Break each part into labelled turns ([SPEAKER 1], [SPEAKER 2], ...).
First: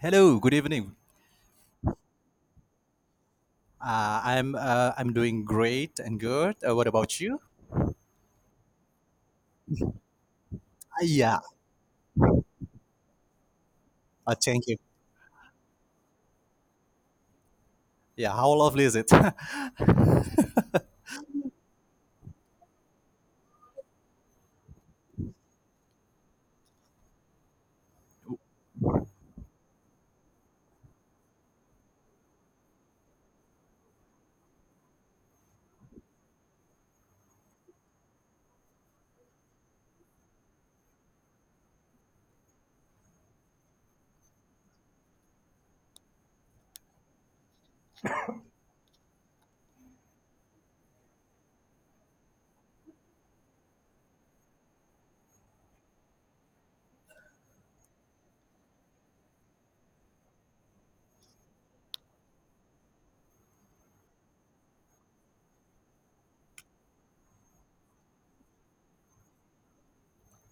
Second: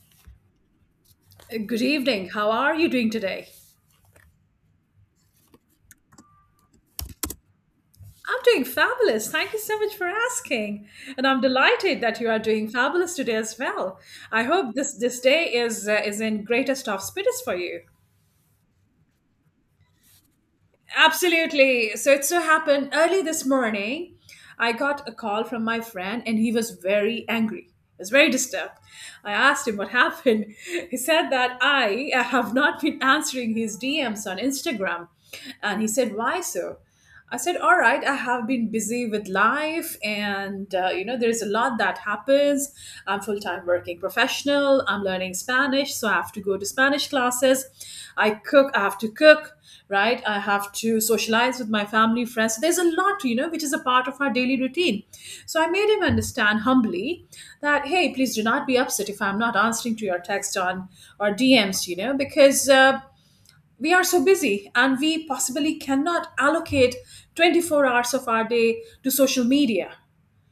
[SPEAKER 1] Hello, good evening.
[SPEAKER 2] Good evening. How are you doing today?
[SPEAKER 1] I'm doing great and good. What about you?
[SPEAKER 2] I'm doing fabulous. Thank you so much for asking.
[SPEAKER 1] Uh,
[SPEAKER 2] And
[SPEAKER 1] yeah,
[SPEAKER 2] I'm delighted that you are doing fabulous today as well. I
[SPEAKER 1] Thank
[SPEAKER 2] hope
[SPEAKER 1] you.
[SPEAKER 2] this day is in greatest of spirits for you.
[SPEAKER 1] Yeah, how lovely is it?
[SPEAKER 2] Absolutely. So it so happened early this morning, I got a call from my friend and he was very angry. He was very disturbed. I asked him what happened. He said that I have not been answering his DMs on Instagram. And he said, "Why so?" I said, "All right, I have been busy with life, and there's a lot that happens. I'm full time working professional. I'm learning Spanish, so I have to go to Spanish classes. I cook. I have to cook, right? I have to socialize with my family, friends. So there's a lot, which is a part of our daily routine. So I made him understand humbly that, hey, please do not be upset if I'm not answering to your text on or DMs, because." We are so busy and we possibly cannot allocate 24 hours of our day to social media,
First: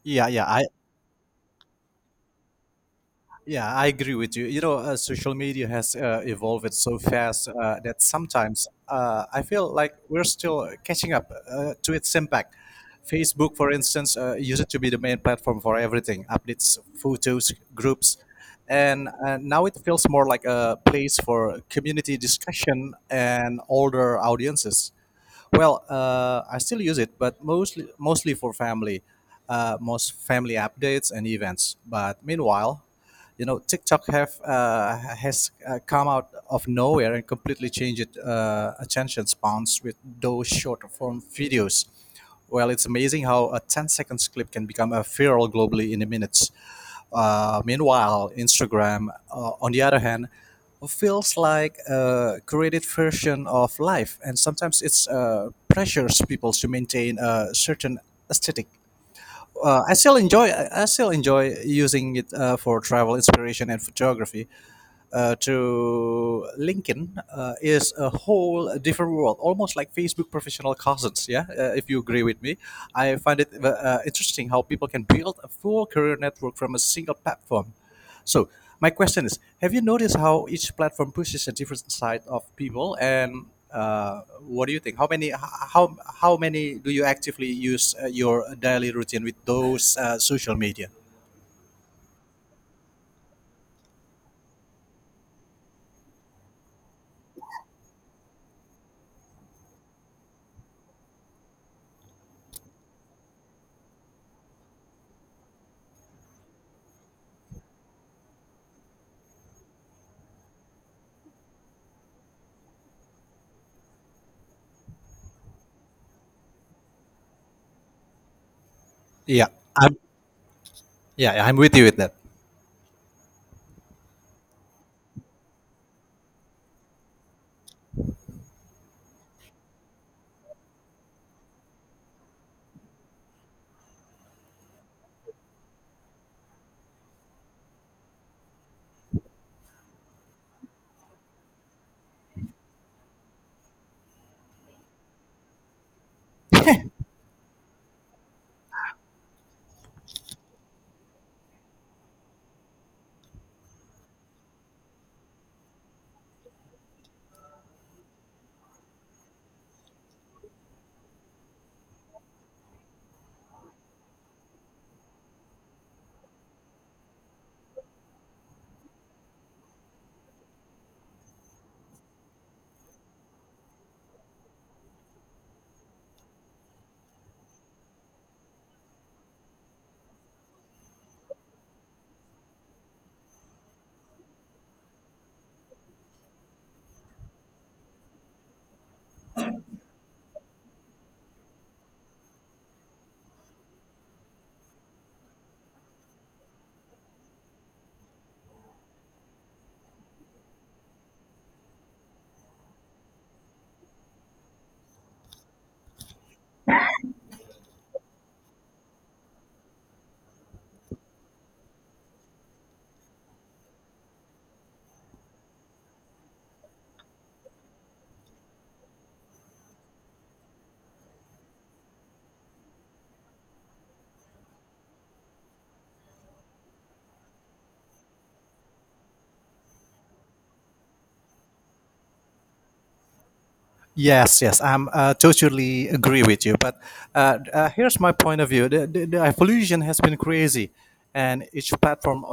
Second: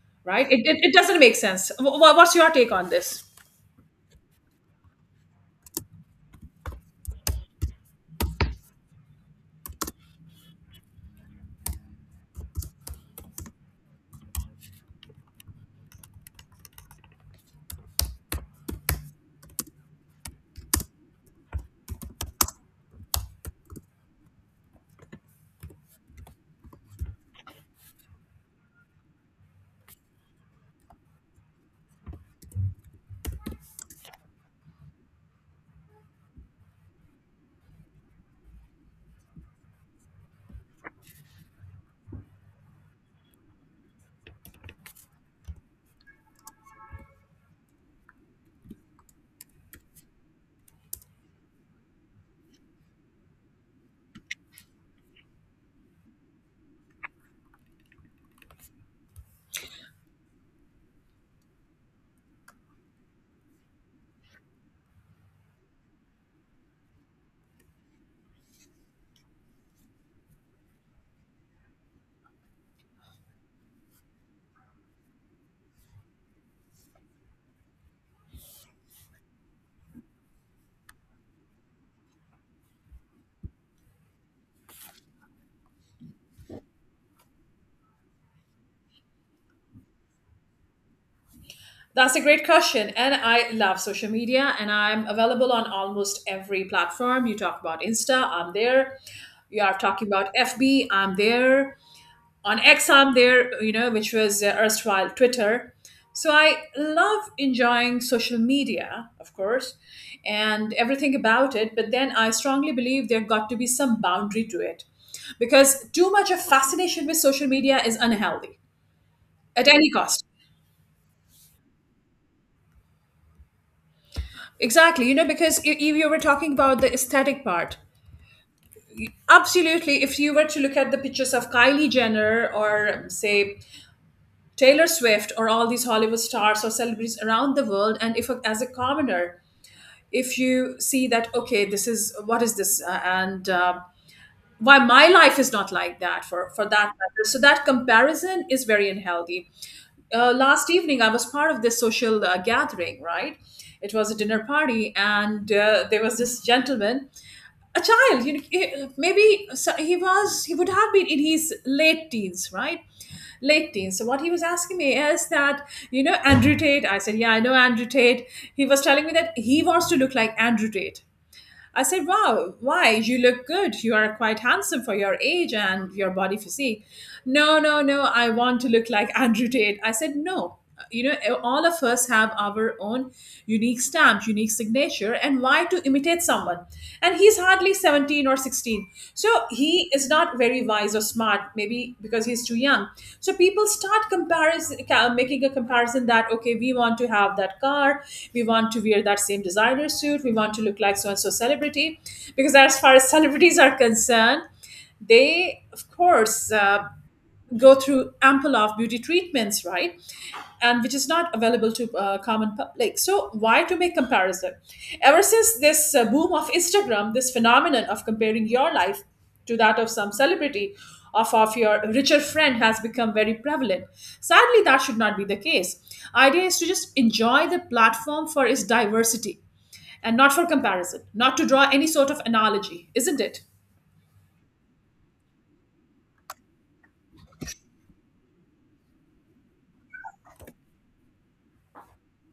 [SPEAKER 1] yeah, yeah.
[SPEAKER 2] right? it,
[SPEAKER 1] I
[SPEAKER 2] it, it doesn't make sense. What's your take on this?
[SPEAKER 1] Yeah, I agree with you. You know, social media has evolved so fast that sometimes I feel like we're still catching up to its impact. Facebook, for instance, used to be the main platform for everything updates, photos, groups. And now it feels more like a place for community discussion and older audiences. Well, I still use it, but mostly for family, most family updates and events. But meanwhile, TikTok have has come out of nowhere and completely changed attention spans with those short form videos. Well, it's amazing how a 10 seconds clip can become a viral globally in minutes. Meanwhile, Instagram, on the other hand, feels like a created version of life, and sometimes it's pressures people to maintain a certain aesthetic. I still enjoy using it for travel inspiration and photography, to LinkedIn is a whole different world, almost like Facebook professional cousins. Yeah, if you agree with me, I find it interesting how people can build a full career network from a single platform. So my question is: Have you noticed how each platform pushes a different side of people? And what do you think? How how many do you actively use your daily routine with those social media?
[SPEAKER 2] That's a great question, and I love social media, and I'm available on almost every platform. You talk about Insta, I'm there. You are talking about FB, I'm there. On X arm there, which was erstwhile Twitter. So I love enjoying social media, of course, and everything about it. But then I strongly believe there got to be some boundary to it, because too much of fascination with social media is unhealthy
[SPEAKER 1] Yeah,
[SPEAKER 2] at any
[SPEAKER 1] I'm.
[SPEAKER 2] cost.
[SPEAKER 1] Yeah, I'm with you with that.
[SPEAKER 2] Exactly, because if you were talking about the aesthetic part, absolutely. If you were to look at the pictures of Kylie Jenner or, say, Taylor Swift or all these Hollywood stars or celebrities around the world. And if, as a commoner, if you see that, okay, this is what is this, and why my life is not like that for that matter. So that comparison is very unhealthy. Last evening, I was part of this social gathering. Right, it was a dinner party, and there was this gentleman, a child, maybe, so he would have been in his late teens, right? Late teens. So what he was asking me is that, you know Andrew Tate? I said, yeah, I know Andrew Tate. He was telling me that he wants to look like Andrew Tate. I said, "Wow, why? You look good. You are quite handsome for your age and your body physique." "No, no, no. I want to look like Andrew Tate." I said, "No. You know, all of us have our own unique stamp, unique signature, and why to imitate someone?" And he's hardly 17 or 16. So he is not very wise or smart, maybe because he's too young. So people start comparison, making a comparison that okay, we want to have that car, we want to wear that same designer suit, we want to look like so and so celebrity, because as far as celebrities are concerned, they of course go through ample of beauty treatments, right? And which is not available to common public. So why to make comparison? Ever since this boom of Instagram, this phenomenon of comparing your life to that of some celebrity, of your richer friend has become very prevalent. Sadly, that should not be the case. Idea is to just enjoy the platform for its diversity and not for comparison, not to draw any sort of analogy, isn't it?
[SPEAKER 1] Yes, yes, I'm totally agree with you. But here's my point of view: the evolution has been crazy, and each platform, uh,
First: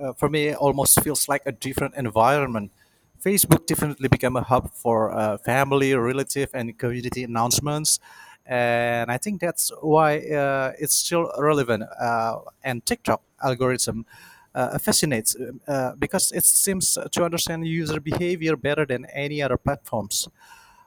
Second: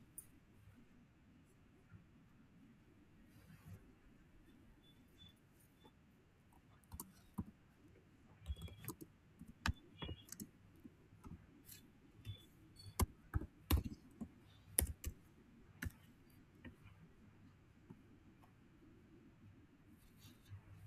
[SPEAKER 1] uh, for me, almost feels like a different environment. Facebook definitely became a hub for family, relative, and community announcements, and I think that's why it's still relevant. And TikTok algorithm fascinates because it seems to understand user behavior better than any other platforms.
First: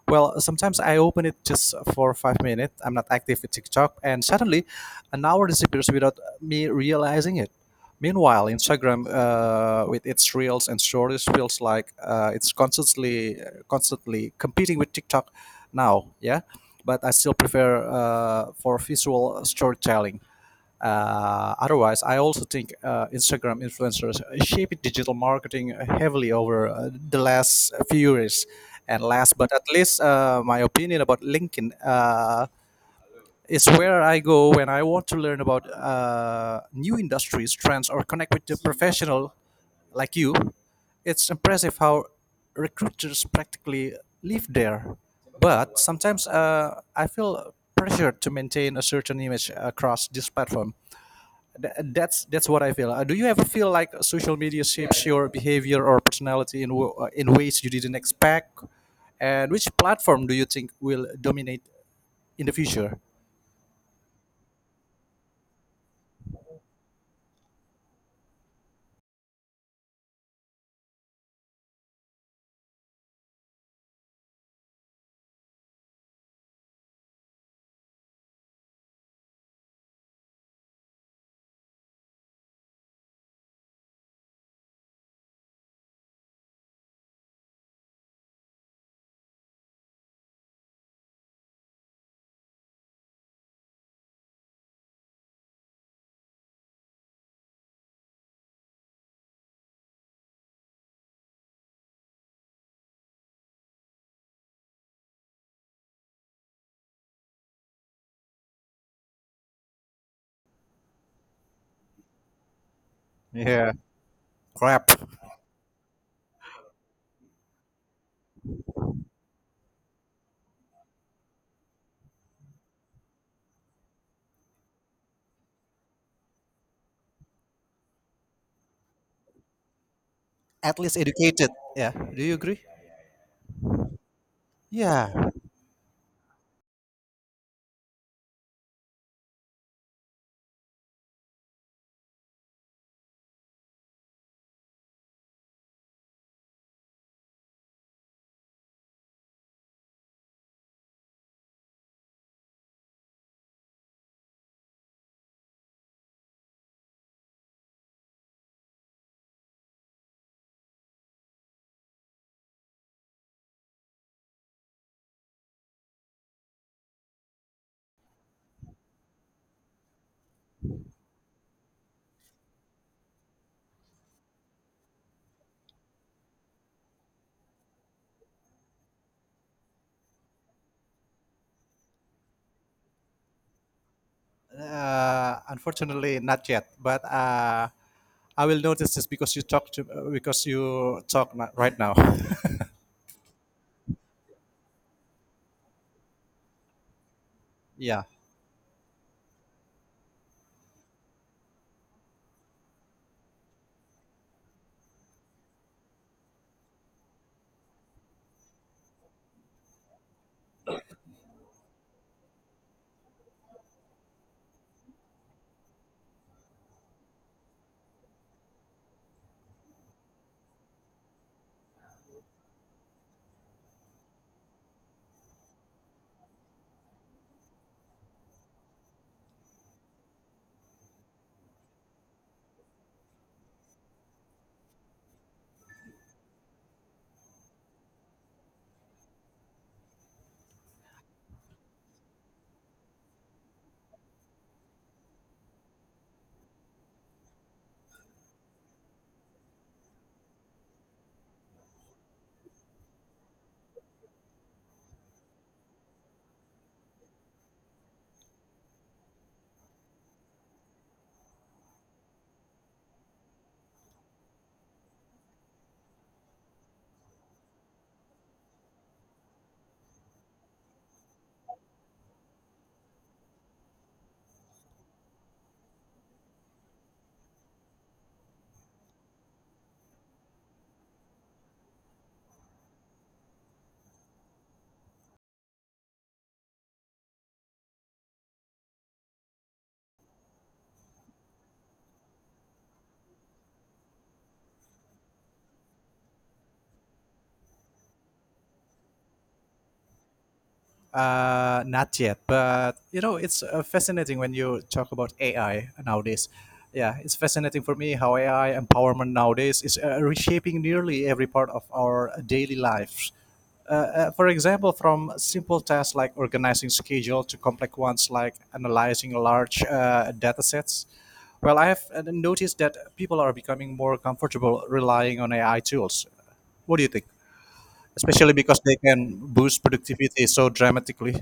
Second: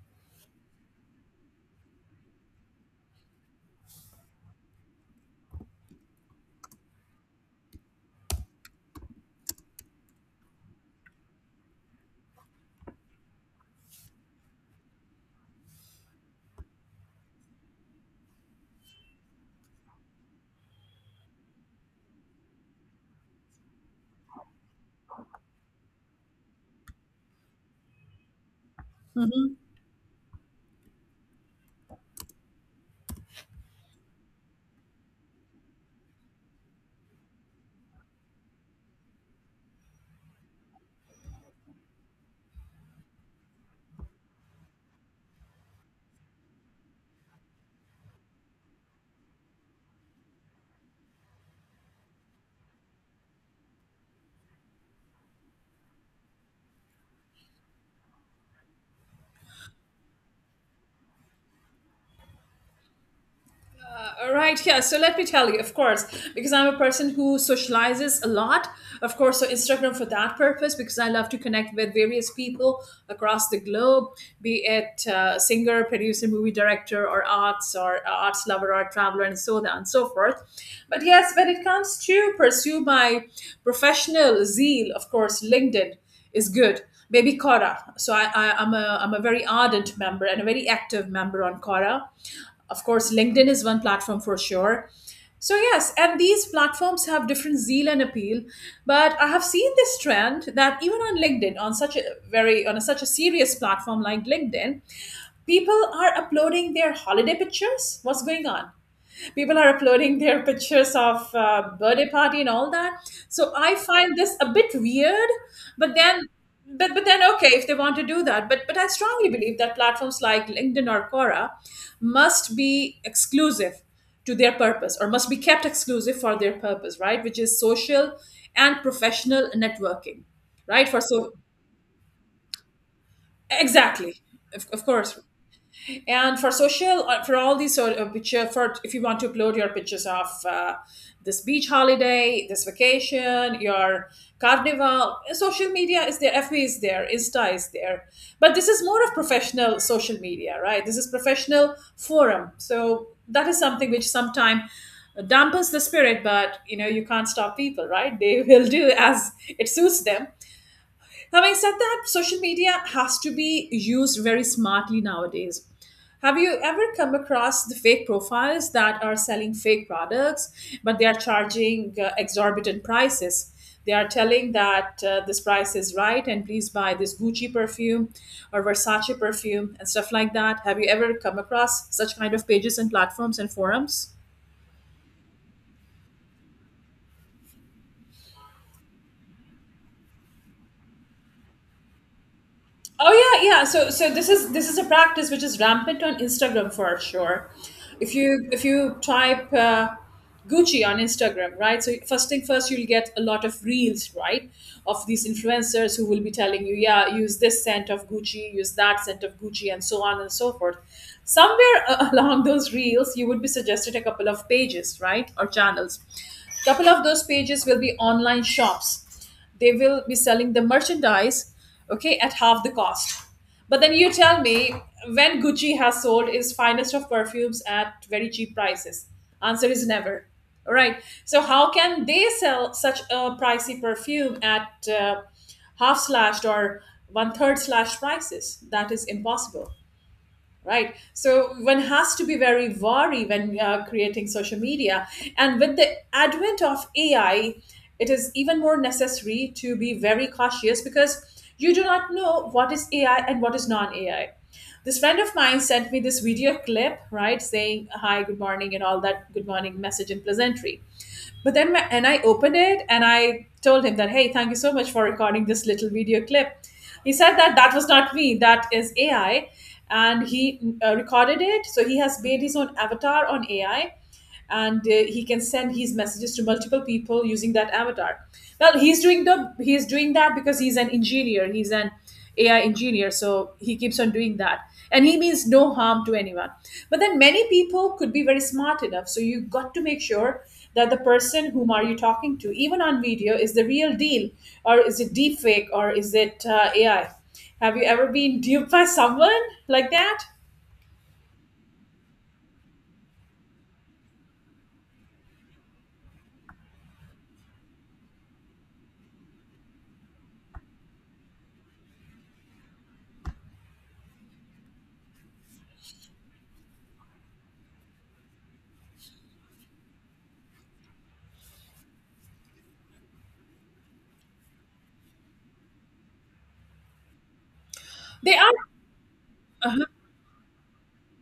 [SPEAKER 1] Well, sometimes I open it just for 5 minutes. I'm not active with TikTok, and suddenly, an hour disappears without me realizing it. Meanwhile, Instagram, with its reels and stories, feels like it's constantly competing with TikTok now. Yeah, but I still prefer for visual storytelling, otherwise I also think Instagram influencers shaped digital marketing heavily over the last few years, and last but at least my opinion about LinkedIn is where I go when I want to learn about new industries trends or connect with the professional like you. It's impressive how recruiters practically live there. But sometimes I feel pressured to maintain a certain image across this platform. That's what I feel. Do you ever feel like social media shapes your behavior or personality in in ways you didn't expect? And which platform do you think will dominate in the future?
[SPEAKER 2] Right, yeah. So let me tell you, of course, because I'm a person who socializes a lot. Of course, so Instagram for that purpose, because I love to connect with various people across the globe, be it singer, producer, movie director, or arts lover, or traveler, and so on and so forth. But yes, when it comes to pursue my professional zeal, of course, LinkedIn is good. Baby Quora. So I'm a very ardent member and a very active member on Quora. Of course, LinkedIn is one platform for sure. So yes, and these platforms have different zeal and appeal, but I have seen this trend that even on LinkedIn, on such a very on a, such a serious platform like LinkedIn, people are uploading their holiday pictures. What's going on? People are uploading their pictures of birthday party and all that. So
[SPEAKER 1] Yeah.
[SPEAKER 2] I find this a bit
[SPEAKER 1] Crap.
[SPEAKER 2] weird. But then, but then, okay, if they want to do that, but I strongly believe that platforms like LinkedIn or Quora must be exclusive to their purpose, or must be kept exclusive for their purpose, right? Which is social and professional networking,
[SPEAKER 1] At
[SPEAKER 2] right?
[SPEAKER 1] least
[SPEAKER 2] For so,
[SPEAKER 1] educated. Yeah. Do you agree?
[SPEAKER 2] exactly, of
[SPEAKER 1] Yeah.
[SPEAKER 2] course. And for social, for all these sort of picture, for if you want to upload your pictures of this beach holiday, this vacation, your carnival, social media is there, FB is there, Insta is there. But this is more of professional social media, right? This is professional forum. So that is something which sometimes dampens the spirit, but you know you can't stop people, right? They will do as it suits them. Having said that, social media has to be used very smartly nowadays. Have you ever come across the fake profiles that are selling fake products, but they are charging exorbitant prices? They are telling that this price is right and please buy this Gucci perfume or Versace perfume and stuff like that. Have you ever come across such kind of pages and platforms and forums?
[SPEAKER 1] Unfortunately, not yet. But I will notice this because you talk right now.
[SPEAKER 2] Oh yeah, yeah. So this is a practice which is rampant on Instagram for sure.
[SPEAKER 1] Yeah.
[SPEAKER 2] If you type Gucci on Instagram, right? So first thing first, you'll get a lot of reels, right, of these influencers who will be telling you, yeah, use this scent of Gucci, use that scent of Gucci, and so on and so forth. Somewhere along those reels, you would be suggested a couple of pages, right, or channels. Couple of those pages will be online shops. They will be selling the merchandise, okay, at half the cost. But then you tell me, when Gucci has sold its finest of perfumes at very cheap prices? Answer is never. All right, so how can they sell such a pricey perfume at half slashed or one third slashed prices? That is impossible, right? So one has to be very wary when creating social media. And with the advent of AI, it is even more necessary to be very cautious, because you do not know what is AI and what is non-AI. This friend of mine sent me this video clip, right, saying hi, good morning and all that, good morning message and pleasantry. And I opened it and I told him that, hey, thank you so much for recording this little video clip. He said that that was not me, that is AI. And he recorded it. So he has made his own avatar on AI, and he can send his messages to multiple people using that avatar. Well, he's doing that because he's an engineer. He's an AI engineer, so he keeps on doing that. And he means no harm to anyone. But then many people could be very smart enough. So you got to make sure that the person whom are you talking to, even on video, is the real deal, or is it deep fake, or is it AI? Have you ever been duped by someone like that?
[SPEAKER 1] Not yet, but you know, it's fascinating when you talk about AI nowadays. Yeah, it's fascinating for me how AI empowerment nowadays is reshaping nearly every part of our daily lives. For example, from simple tasks like organizing schedule to complex ones like analyzing large data sets. Well, I have noticed that people are becoming more comfortable relying on AI tools. What do you think? Especially
[SPEAKER 2] They are.
[SPEAKER 1] because they can boost productivity so dramatically.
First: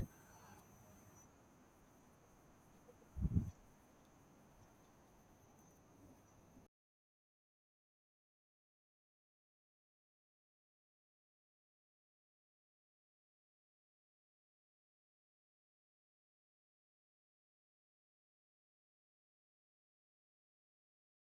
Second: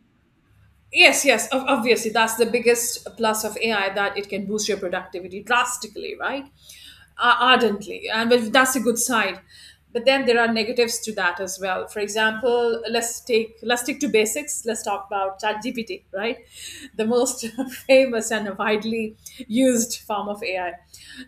[SPEAKER 2] Yes, yes, obviously, that's the biggest plus of AI, that it can boost your productivity drastically, right? Ardently. And but that's a good side. But then there are negatives to that as well. For example, let's stick to basics. Let's talk about ChatGPT, right? The most famous and widely used form of AI.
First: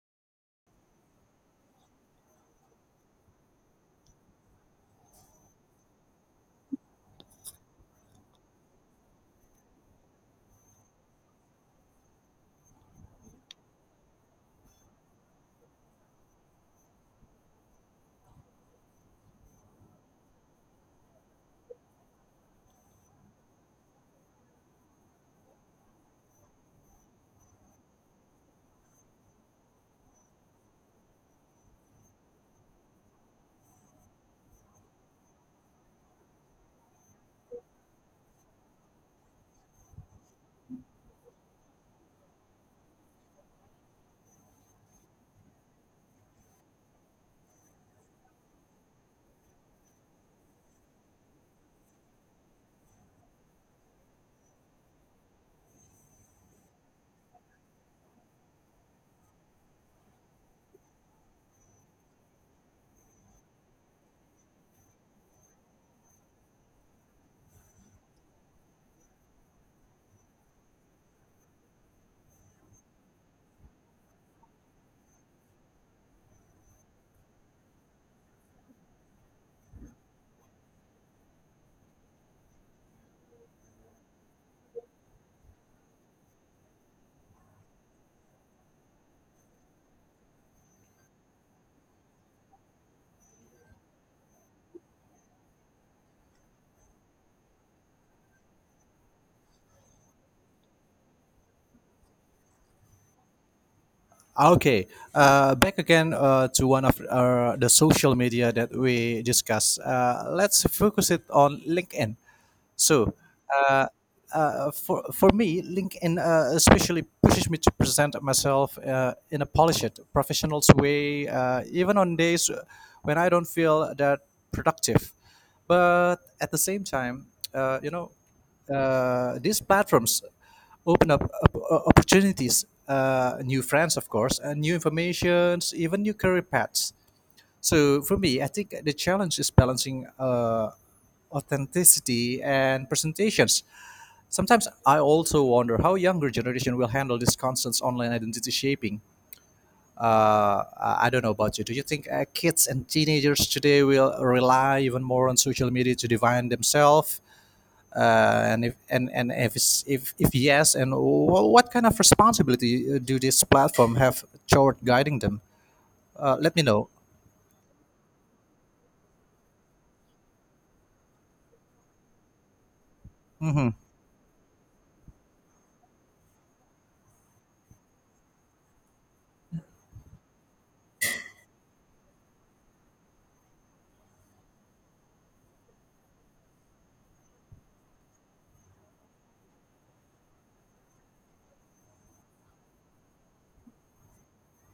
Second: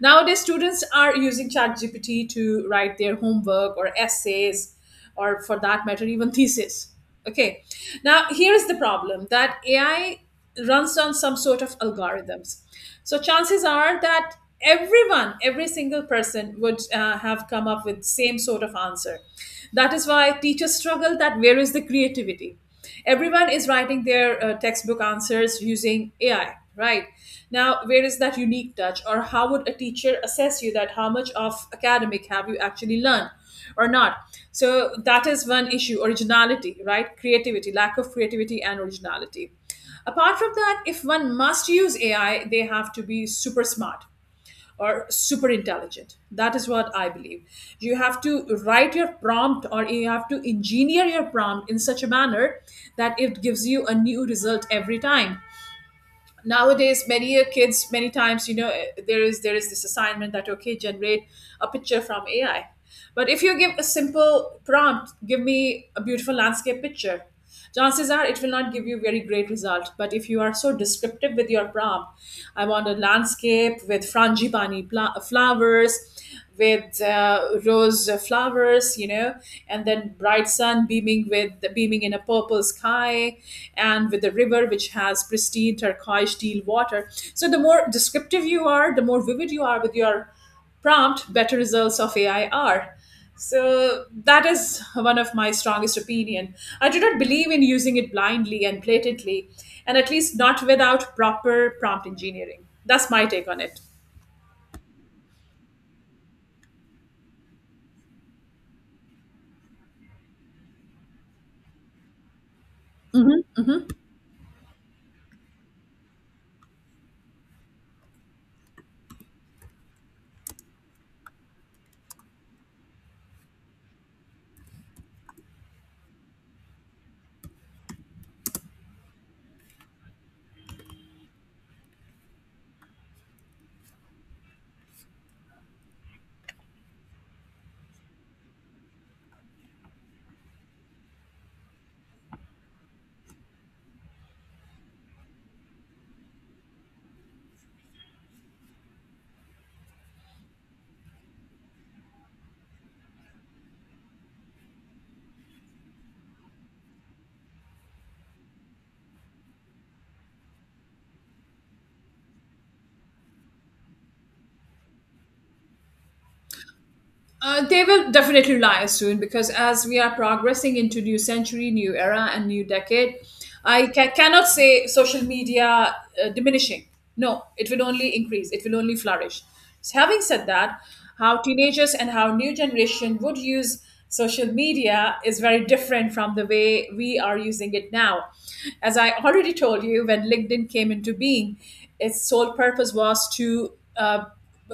[SPEAKER 2] Nowadays, students are using ChatGPT to write their homework or essays, or for that matter even thesis, okay. Now here is the problem, that AI runs on some sort of algorithms. So chances are that every single person would have come up with same sort of answer. That is why teachers struggle, that where is the creativity. Everyone is writing their textbook answers using AI, right? Now, where is that unique touch, or how would a teacher assess you that how much of academic have you actually learned or not? So that is one issue: originality, right? Creativity, lack of creativity and originality. Apart from that, if one must use AI, they have to be super smart or super intelligent. That is what I believe. You have to write your prompt or you have to engineer your prompt in such a manner that it gives you a new result every time. Nowadays, many a kids many times there is this assignment that okay, generate a picture from AI. But if you give a simple prompt, give me a beautiful landscape picture, chances are it will not give you very great result. But if you are so descriptive with your prompt, I want a landscape with flowers, with rose flowers, and then bright sun beaming in a purple sky, and with the river which has pristine turquoise teal water. So the more descriptive you are, the more vivid you are with your prompt, better results of AI are. So that is one of my strongest opinion. I do not believe in using it blindly and blatantly, and at least not without proper prompt engineering. That's my take on it.
[SPEAKER 1] Okay, back again to one of the social media that we discussed. Let's focus it on LinkedIn. So,
[SPEAKER 2] Mhm.
[SPEAKER 1] uh, for me, LinkedIn especially pushes me to present myself in a polished, professional way, even on days when I don't feel that productive. But at the same time, uh, you know, these platforms open up opportunities, new friends, of course, and new informations, even new career paths. So for me, I think the challenge is balancing authenticity and presentations. Sometimes I also wonder how younger generation will handle this constant online identity shaping. Uh, I I don't know about you. Do you think kids and teenagers today will rely even more on social media to define themselves? And if and, and if, it's, if yes, and what kind of responsibility do this platform have toward guiding them? Let me know.
[SPEAKER 2] They will definitely lie soon because as we are progressing into new century, new era, and new decade,
[SPEAKER 1] Hmm.
[SPEAKER 2] I cannot say social media diminishing. No, it will only increase. It will only flourish. So having said that, how teenagers and how new generation would use social media is very different from the way we are using it now. As I already told you, when LinkedIn came into being, its sole purpose was to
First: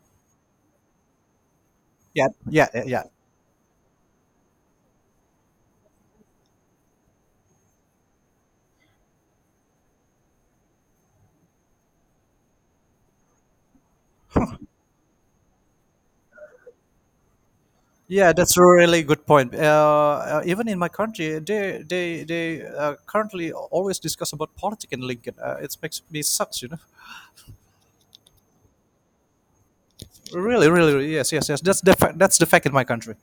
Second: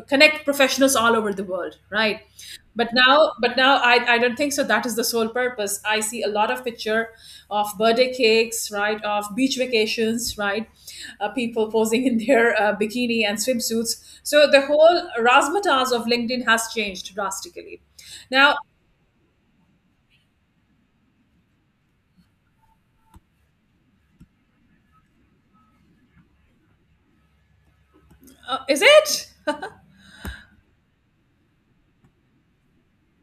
[SPEAKER 2] connect professionals all over the world, right?
[SPEAKER 1] Yeah, yeah,
[SPEAKER 2] but
[SPEAKER 1] yeah.
[SPEAKER 2] now but now I don't think so that is the sole purpose. I see a lot of picture of birthday cakes, right? Of beach vacations, right? Uh, people posing in their bikini and swimsuits. So the whole razzmatazz of LinkedIn has changed drastically
[SPEAKER 1] Yeah,
[SPEAKER 2] now.
[SPEAKER 1] that's a really good point. Uh, even in my country, they currently always discuss about politics in Lincoln. It makes me sucks, you know.
[SPEAKER 2] Is it?
[SPEAKER 1] Really, really, really, yes, yes, yes. That's the fact in my country.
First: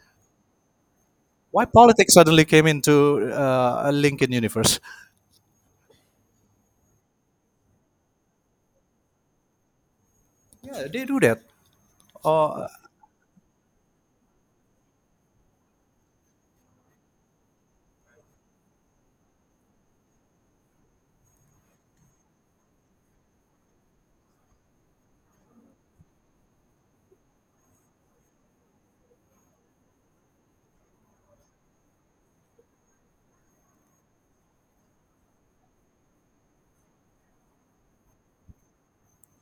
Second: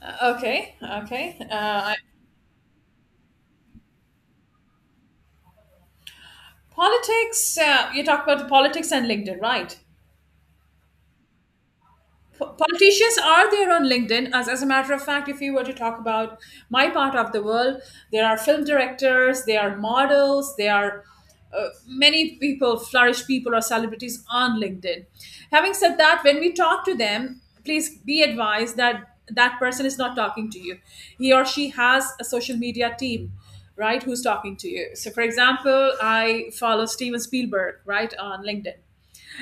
[SPEAKER 2] Okay, okay.
[SPEAKER 1] Why
[SPEAKER 2] uh, I-
[SPEAKER 1] politics suddenly came into a Lincoln universe?
[SPEAKER 2] Politics. Uh, you talk about the politics and LinkedIn, right?
[SPEAKER 1] Yeah, they do that. Uh,
[SPEAKER 2] Politicians are there on LinkedIn. As a matter of fact, if you were to talk about my part of the world, there are film directors, there are models, there are many people, flourish people, or celebrities on LinkedIn. Having said that, when we talk to them, please be advised that that person is not talking to you. He or she has a social media team, right, who's talking to you. So for example, I follow Steven Spielberg, right, on LinkedIn,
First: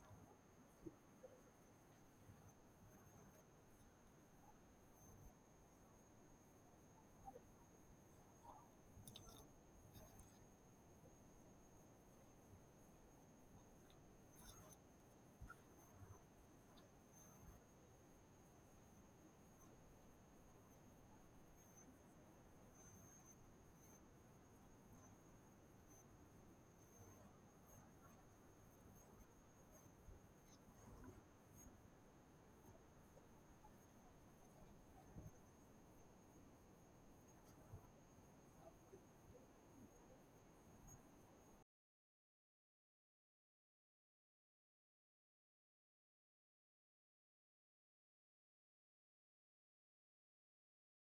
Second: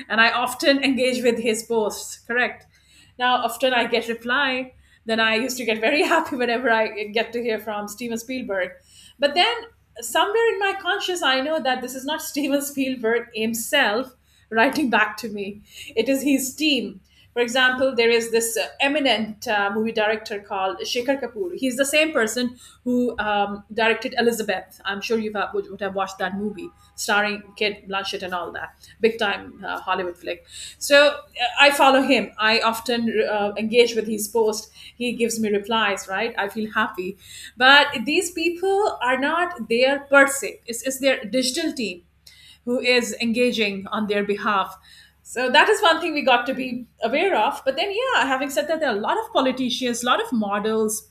[SPEAKER 2] and I often engage with his posts. Correct. Now, often I get reply. Then I used to get very happy whenever I get to hear from Steven Spielberg. But then somewhere in my conscious, I know that this is not Steven Spielberg himself writing back to me. It is his team. For example, there is this eminent movie director called Shekhar Kapoor. He's the same person who directed Elizabeth. I'm sure you have, would have watched that movie, starring Kate Blanchett and all that. Big time Hollywood flick. So I follow him. I often engage with his post. He gives me replies, right? I feel happy. But these people are not there per se, it's their digital team who is engaging on their behalf. So that is one thing we got to be aware of. But then, yeah, having said that, there are a lot of politicians, a lot of models,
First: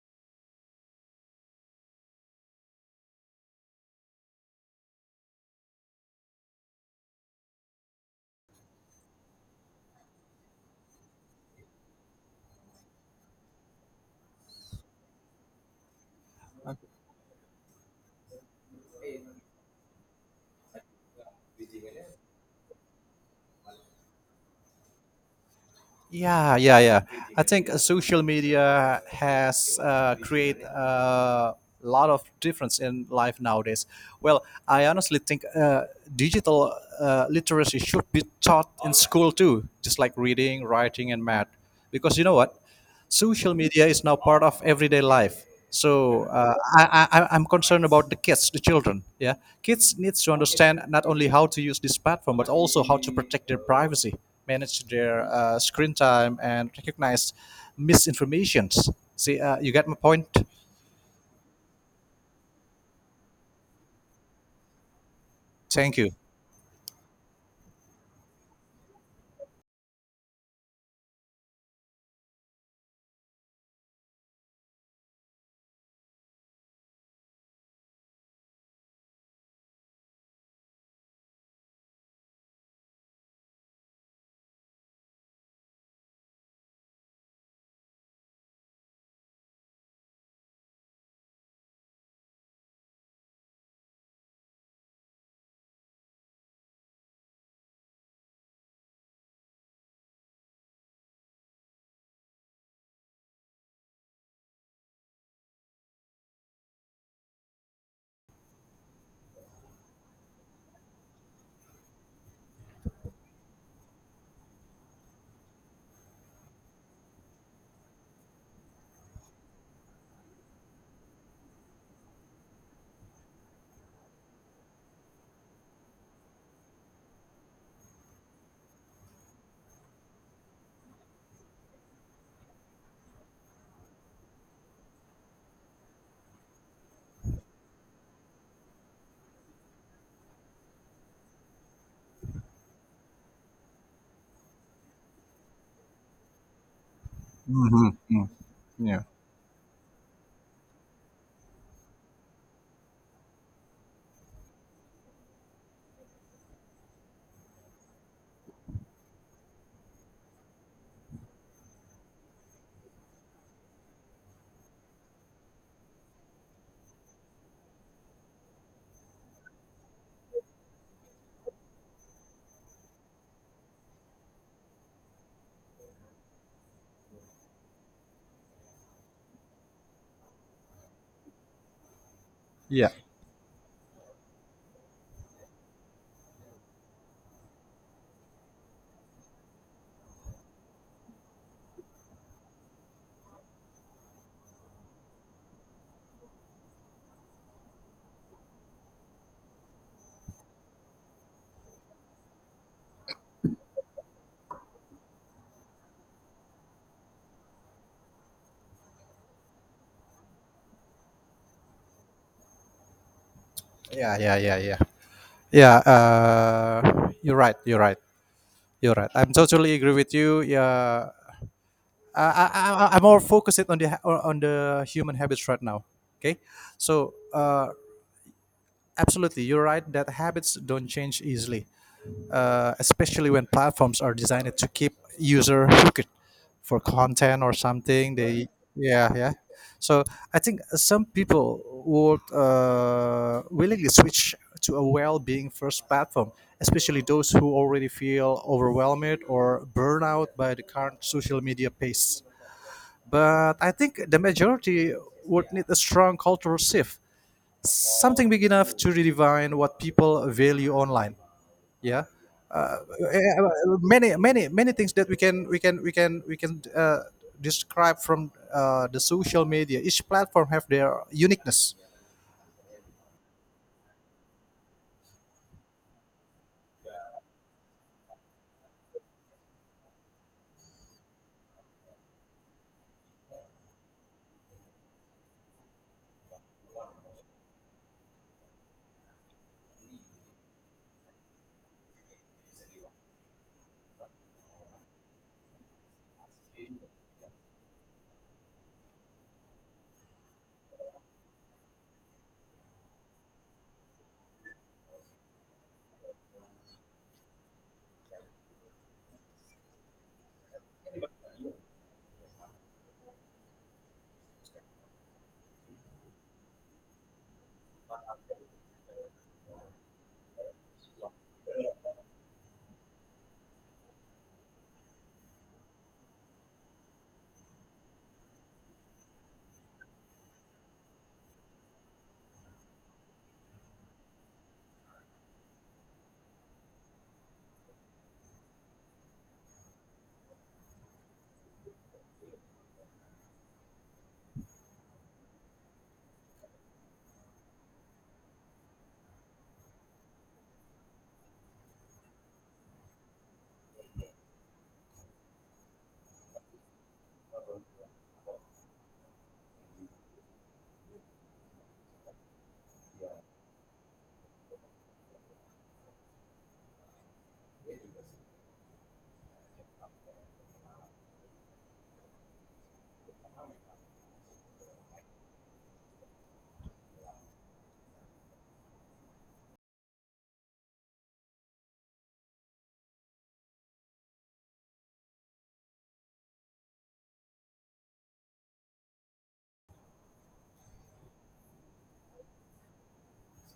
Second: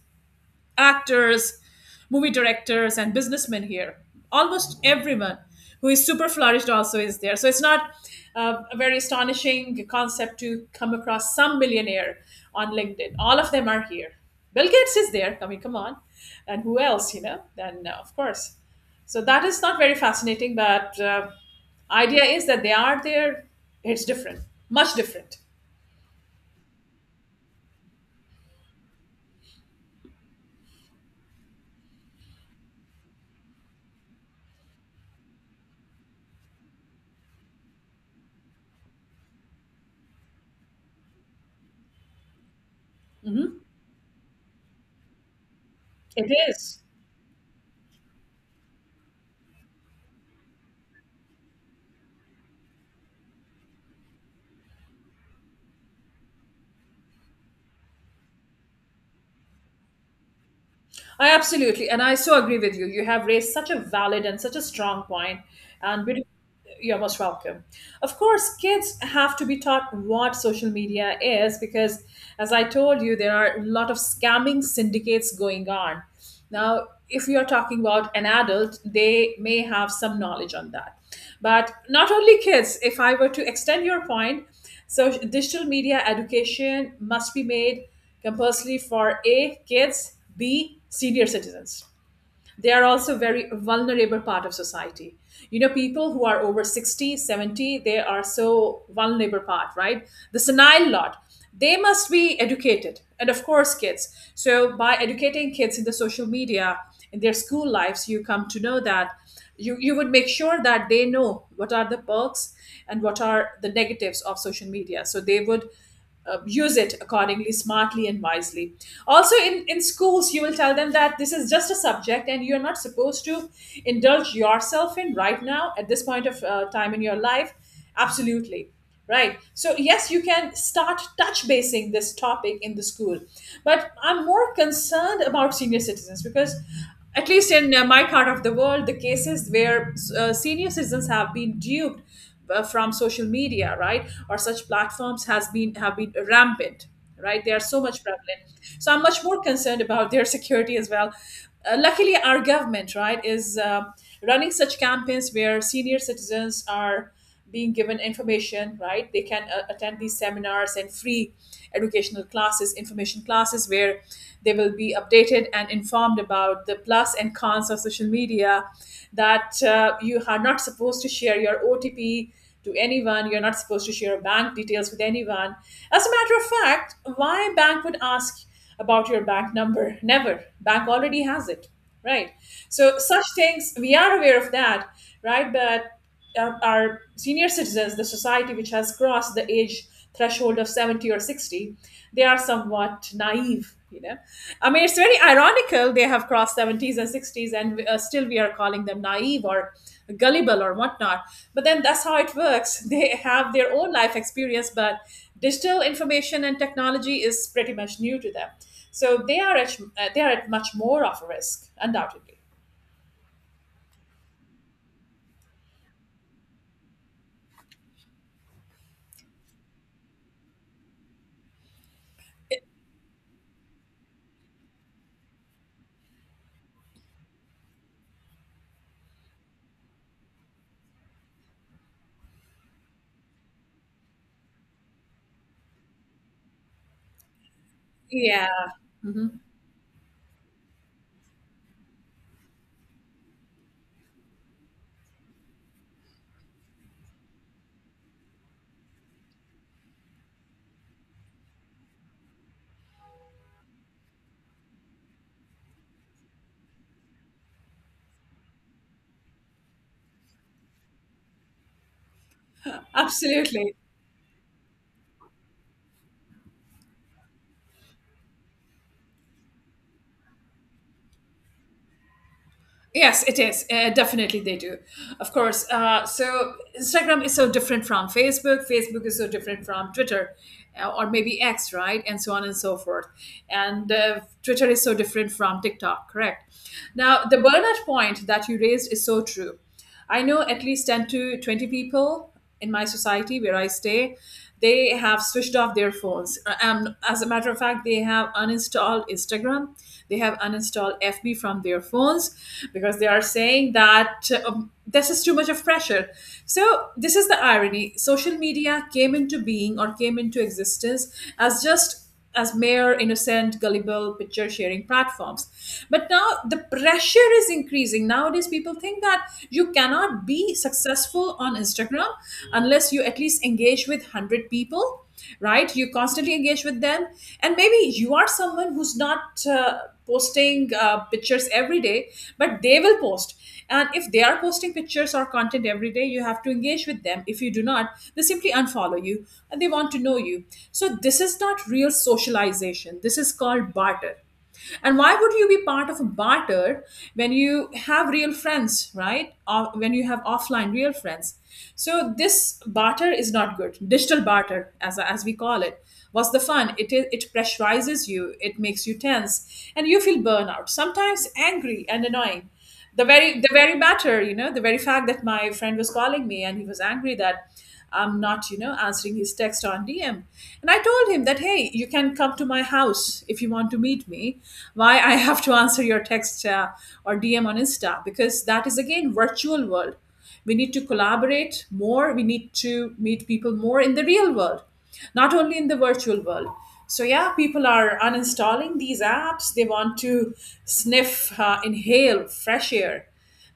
[SPEAKER 2] actors, movie directors, and businessmen here. Almost everyone who is super flourished also is there. So it's not a very astonishing concept to come across some millionaire on LinkedIn. All of them are here. Bill Gates is there. I mean, come on. And who else, you know? Then, of course. So that is not very fascinating, but idea is that they are there. It's different, much different.
[SPEAKER 1] Yeah, yeah, yeah. I think social media has create a lot of difference in life nowadays. Well, I honestly think digital literacy should be taught in school too, just like reading, writing, and math. Because you know what? Social
[SPEAKER 2] Mhm.
[SPEAKER 1] media is now part of everyday life, so
[SPEAKER 2] It is.
[SPEAKER 1] I am concerned about the kids, the children. Yeah, kids needs to understand not only how to use this platform but also how to protect their privacy, manage their screen time, and recognize misinformations. See, you get my point.
[SPEAKER 2] I absolutely, and I so agree with you. You have raised such a valid and such a strong point,
[SPEAKER 1] Thank
[SPEAKER 2] and
[SPEAKER 1] you.
[SPEAKER 2] beautiful. You're most welcome. Of course, kids have to be taught what social media is because, as I told you, there are a lot of scamming syndicates going on. Now, if you're talking about an adult, they may have some knowledge on that. But not only kids, if I were to extend your point, so digital media education must be made compulsory for A, kids, B, senior citizens. They are also very vulnerable part of society. You know, people who are over 60, 70, they are so vulnerable part, right? The senile lot, they must be educated, and of course kids. So by educating kids in the social media in their school lives, you come to know that you would make sure that they know what are the perks and what are the negatives of social media, so they would use it accordingly, smartly, and wisely. Also, in schools, you will tell them that this is just a subject and you're not supposed to indulge yourself in right now at this point of time in your life. Absolutely. Right. So, yes, you can start touch basing this topic in the school. But I'm more concerned about senior citizens because, at least in my part of the world, the cases where senior citizens have been duped from social media, right, or such platforms, has been have been rampant, right? They are so much
[SPEAKER 1] Mm-hmm.
[SPEAKER 2] prevalent. So I'm
[SPEAKER 1] Yeah.
[SPEAKER 2] much more concerned about their security as well. Uh, luckily, our government, right, is running such campaigns where senior citizens are being given information, right? They can attend these seminars and free educational classes, information classes, where they will be updated and informed about the plus and cons of social media. That you are not supposed to share your OTP to anyone, you're not supposed to share bank details with anyone. As a matter of fact, why bank would ask about your bank number? Never. Bank already has it, right?
[SPEAKER 1] Yeah,
[SPEAKER 2] So such things we are aware of that, right? But are senior citizens, the society which has crossed the age threshold of 70 or 60, they are somewhat naive. You know, I mean, it's very ironical they have crossed 70s and 60s, and still we are calling them naive or gullible or whatnot. But then that's how it works. They have their own life experience, but digital information and technology is pretty much new to them. So they are at much more of a risk, undoubtedly.
[SPEAKER 1] yeah, yeah, yeah, yeah, yeah, you're right, you're right, you're right, I'm totally agree with you. Yeah, uh, I, I am more focused on the human habits right now. Okay, so absolutely, you're right that habits don't change easily, especially when platforms are designed to keep user hooked for content or something. They
[SPEAKER 2] Yeah.
[SPEAKER 1] yeah, yeah.
[SPEAKER 2] Mhm.
[SPEAKER 1] So I think some people would willingly switch to a well-being first platform, especially those who already feel overwhelmed or burnout by the current social media pace, but I think the majority would need a strong cultural shift, something big enough to redefine what people value online. Yeah, uh, eh, eh,
[SPEAKER 2] Absolutely.
[SPEAKER 1] many things that we can describe from the social media. Each platform have their uniqueness.
[SPEAKER 2] Yes, it is. Definitely, they do. Of course. So Instagram is so different from Facebook. Facebook is so different from Twitter, or maybe X, right? And so on and so forth. And Twitter is so different from TikTok, correct? Now, the burnout point that you raised is so true. I know at least 10 to 20 people in my society where I stay, they have switched off their phones. As a matter of fact, they have uninstalled Instagram, they have uninstalled FB from their phones because they are saying that this is too much of pressure. So, this is the irony. Social media came into being or came into existence as just as mere innocent gullible picture sharing platforms. But now the pressure is increasing. Nowadays people think that you cannot be successful on Instagram unless you at least engage with 100 people, right? You constantly engage with them. And maybe you are someone who's not posting pictures every day, but they will post. And if they are posting pictures or content every day, you have to engage with them. If you do not, they simply unfollow you and they want to know you. So, this is not real socialization. This is called barter. And why would you be part of a barter when you have real friends, right? Or when you have offline real friends? So this barter is not good. Digital barter, as we call it, was the fun. It is, it pressurizes you. It makes you tense, and you feel burnout. Sometimes angry and annoying. The very matter, you know, the very fact that my friend was calling me and he was angry that I'm not, you know, answering his text on DM. And I told him that, hey, you can come to my house if you want to meet me. Why I have to answer your text or DM on Insta? Because that is again virtual world. We need to collaborate more. We need to meet people more in the real world, not only in the virtual world. So, yeah, people are uninstalling these apps. They want to sniff, inhale fresh air.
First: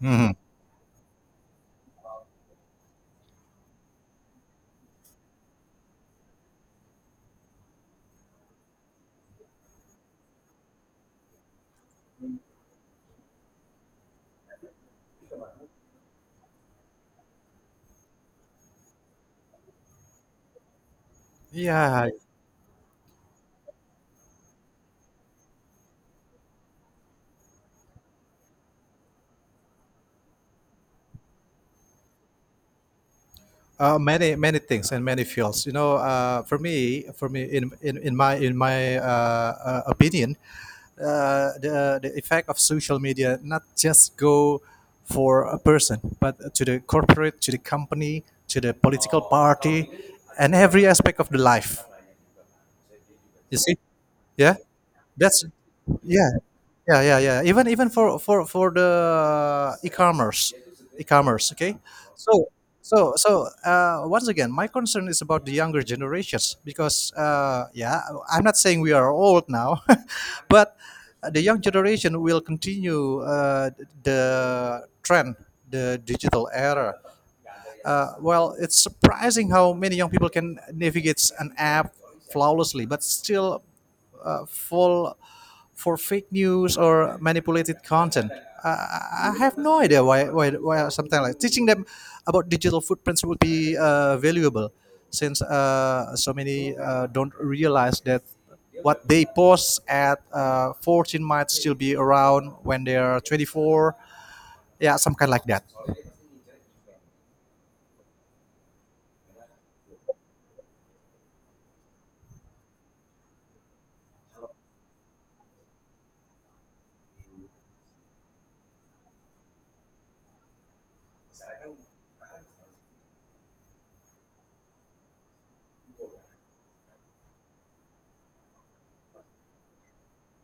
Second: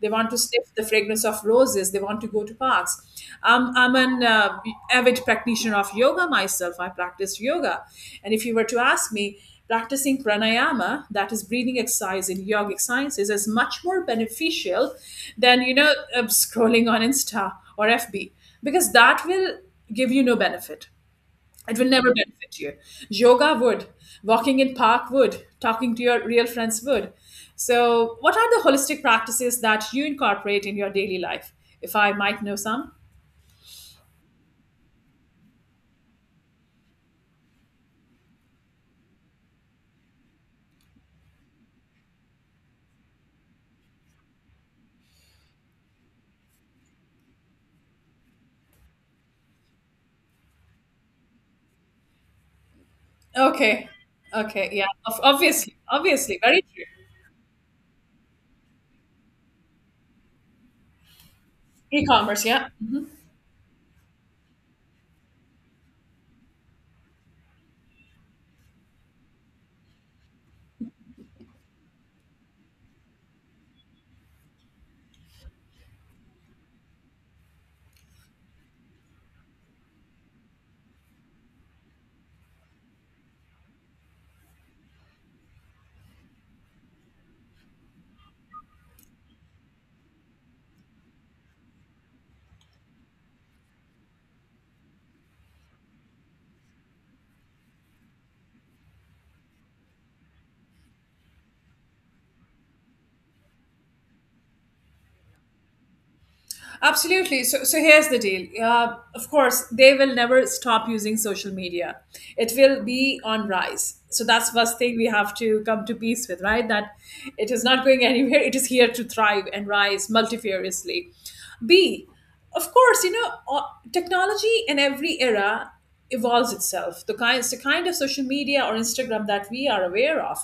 [SPEAKER 2] They want
[SPEAKER 1] Mhm.
[SPEAKER 2] to sniff the fragrance of roses. They want to go to parks. I'm an avid practitioner of yoga myself. I practice yoga. And if you were to ask me, practicing pranayama, that is breathing exercise in yogic sciences, is much more beneficial than, scrolling on Insta or FB because that will give you no benefit. It will
[SPEAKER 1] Yeah,
[SPEAKER 2] never benefit you. Yoga would, walking in park would, talking to your real friends would. So, what are the holistic practices that you incorporate in your daily life? If I might know some.
[SPEAKER 1] many many things and many fields. You know, for me, in my in my opinion, the effect of social media not just go for a person but to the corporate, to the company, to the political party, and every aspect of the life, you see.
[SPEAKER 2] Okay.
[SPEAKER 1] Yeah,
[SPEAKER 2] Okay. Yeah.
[SPEAKER 1] that's
[SPEAKER 2] Obviously.
[SPEAKER 1] yeah,
[SPEAKER 2] Obviously. Very true.
[SPEAKER 1] yeah, yeah, yeah, even even for the e-commerce, e-commerce, okay.
[SPEAKER 2] E commerce.
[SPEAKER 1] So
[SPEAKER 2] Yeah.
[SPEAKER 1] so once again my concern is about the younger generations because yeah, I'm not saying we are old now. But the young generation will continue the trend, the digital era. Well, it's surprising how many young people can navigate an app flawlessly but still full for fake news or manipulated content. I have no idea why, something like teaching them about digital footprints would be valuable, since so many don't realize that what they post at 14 might still be around when they're 24. Yeah, some kind like that.
[SPEAKER 2] Absolutely. So here's the deal. Of course, they will never stop using social media. It will be on rise. So that's first thing we have to come to peace with, right? That it is not going anywhere. It is here to thrive and rise multifariously. B, of course, technology in every era evolves itself. The kind of social media or Instagram that we are aware of,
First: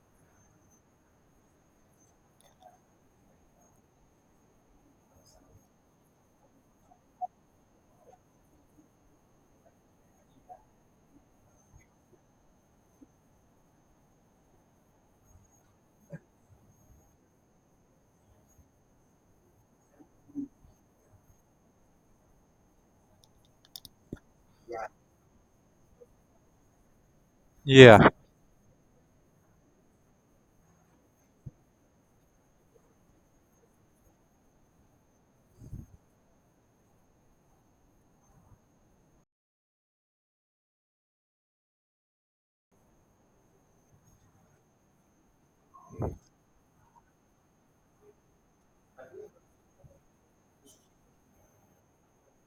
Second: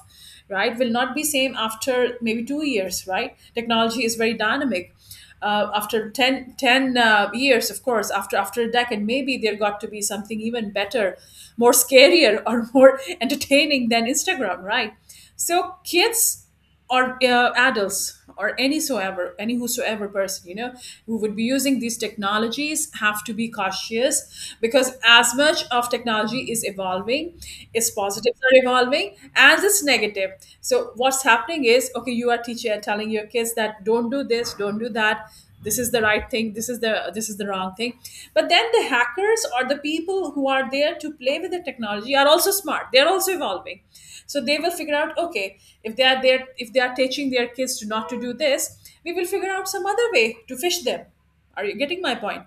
[SPEAKER 2] right, will not be same after maybe 2 years, right? Technology is very dynamic. After 10 10 years, of course, after a decade, maybe there got to be something even better, more scarier or more entertaining than Instagram, right? So kids or adults or any soever any whosoever person, you know, who would be using these technologies have to be cautious because as much of technology is evolving, its
[SPEAKER 1] Yeah,
[SPEAKER 2] positives are evolving as it's negative. So what's happening is, okay, you are teacher telling your kids that don't do this, don't do that, this is the right thing, this is the wrong thing. But then the hackers or the people who are there to play with the technology are also smart. They're also evolving. So they will figure out, okay, if they are there, if they are teaching their kids to not to do this, we will figure out some other way to fish them. Are you getting my point?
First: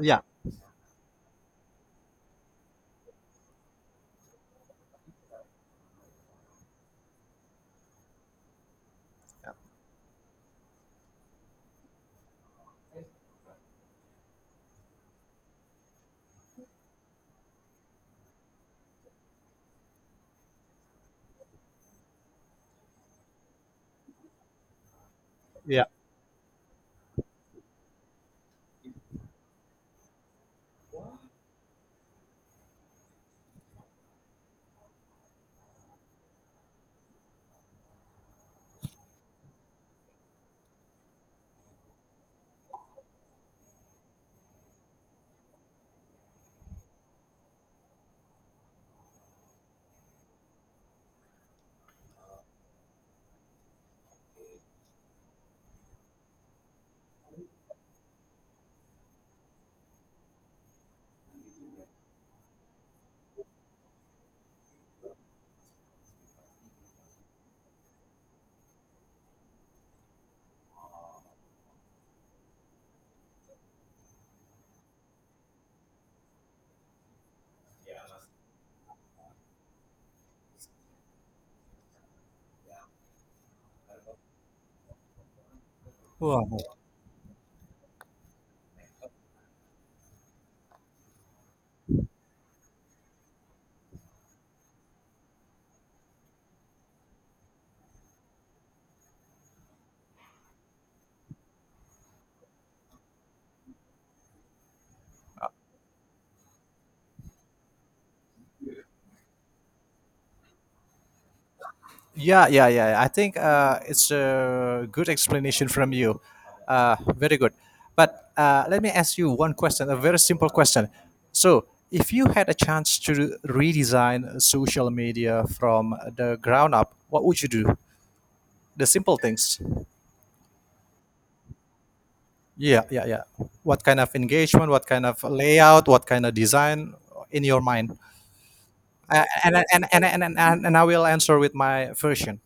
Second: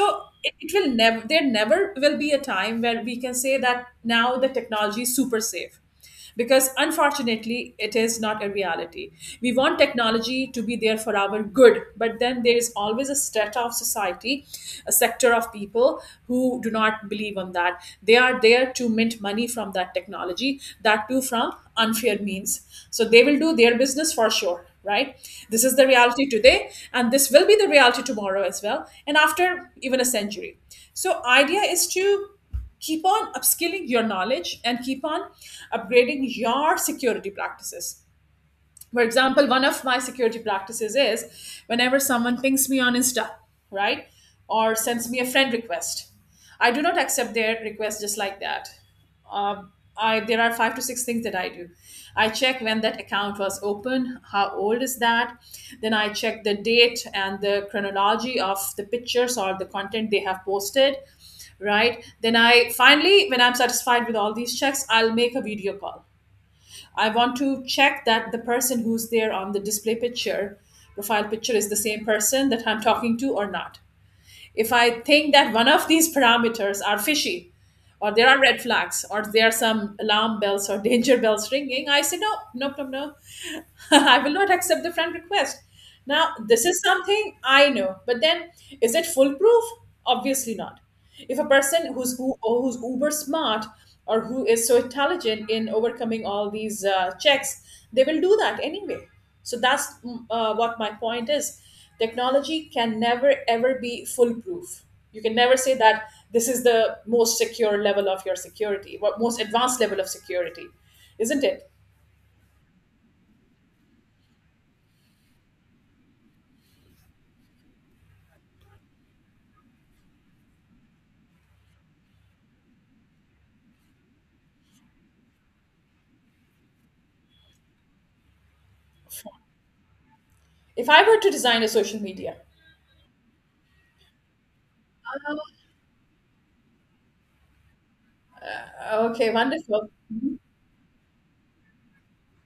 [SPEAKER 1] yeah,
[SPEAKER 2] it will never, there never will be a time where we can say that now the technology is super safe because unfortunately it is not a reality. We want technology to be there for our good, but then there is always a strata of society, a sector of people who do not believe on that. They are there to mint money from that technology, that too from unfair means. So they will do their business for sure, right? This is
[SPEAKER 1] yeah.
[SPEAKER 2] the reality today, and this will be the reality tomorrow as well, and after even a century. So idea is to keep on upskilling your knowledge and keep on upgrading your security practices. For example, one of my security practices is whenever someone pings me on Insta, right, or sends me a friend request, I do not accept their request just like that. I There are five to six things that I do. I check when that account was open, how old is that. Then I check the date and the chronology of the pictures or the content they have posted, right? Then I finally, when I'm satisfied with all these checks, I'll make a video call. I want to check that the person who's there on the display picture, profile picture, is the same person that I'm talking to or not. If I think that one of these parameters are fishy, or there are red flags, or there are some alarm bells or danger bells ringing, I say, no, no, no, no. I will not accept the friend request. Now,
[SPEAKER 1] Wow.
[SPEAKER 2] this is something I know, but then is it foolproof? Obviously not. If a person who's who or who's uber smart or who is so intelligent in overcoming all these checks, they will do that anyway. So that's what my point is. Technology can never ever be foolproof. You can never say that this is the most secure level of your security, what most advanced level of security, isn't it?
[SPEAKER 1] Yeah, yeah, yeah, yeah. I think it's a good explanation from you. Very good. But let me ask you one question, a very simple question. So, if you had a chance to redesign social media from the ground up, what would you do? The simple things.
[SPEAKER 2] If I were to design a social media.
[SPEAKER 1] Yeah, yeah, yeah. What kind of engagement? What kind of layout? What kind of design in your mind?
[SPEAKER 2] Okay, wonderful.
[SPEAKER 1] And I will answer with my version.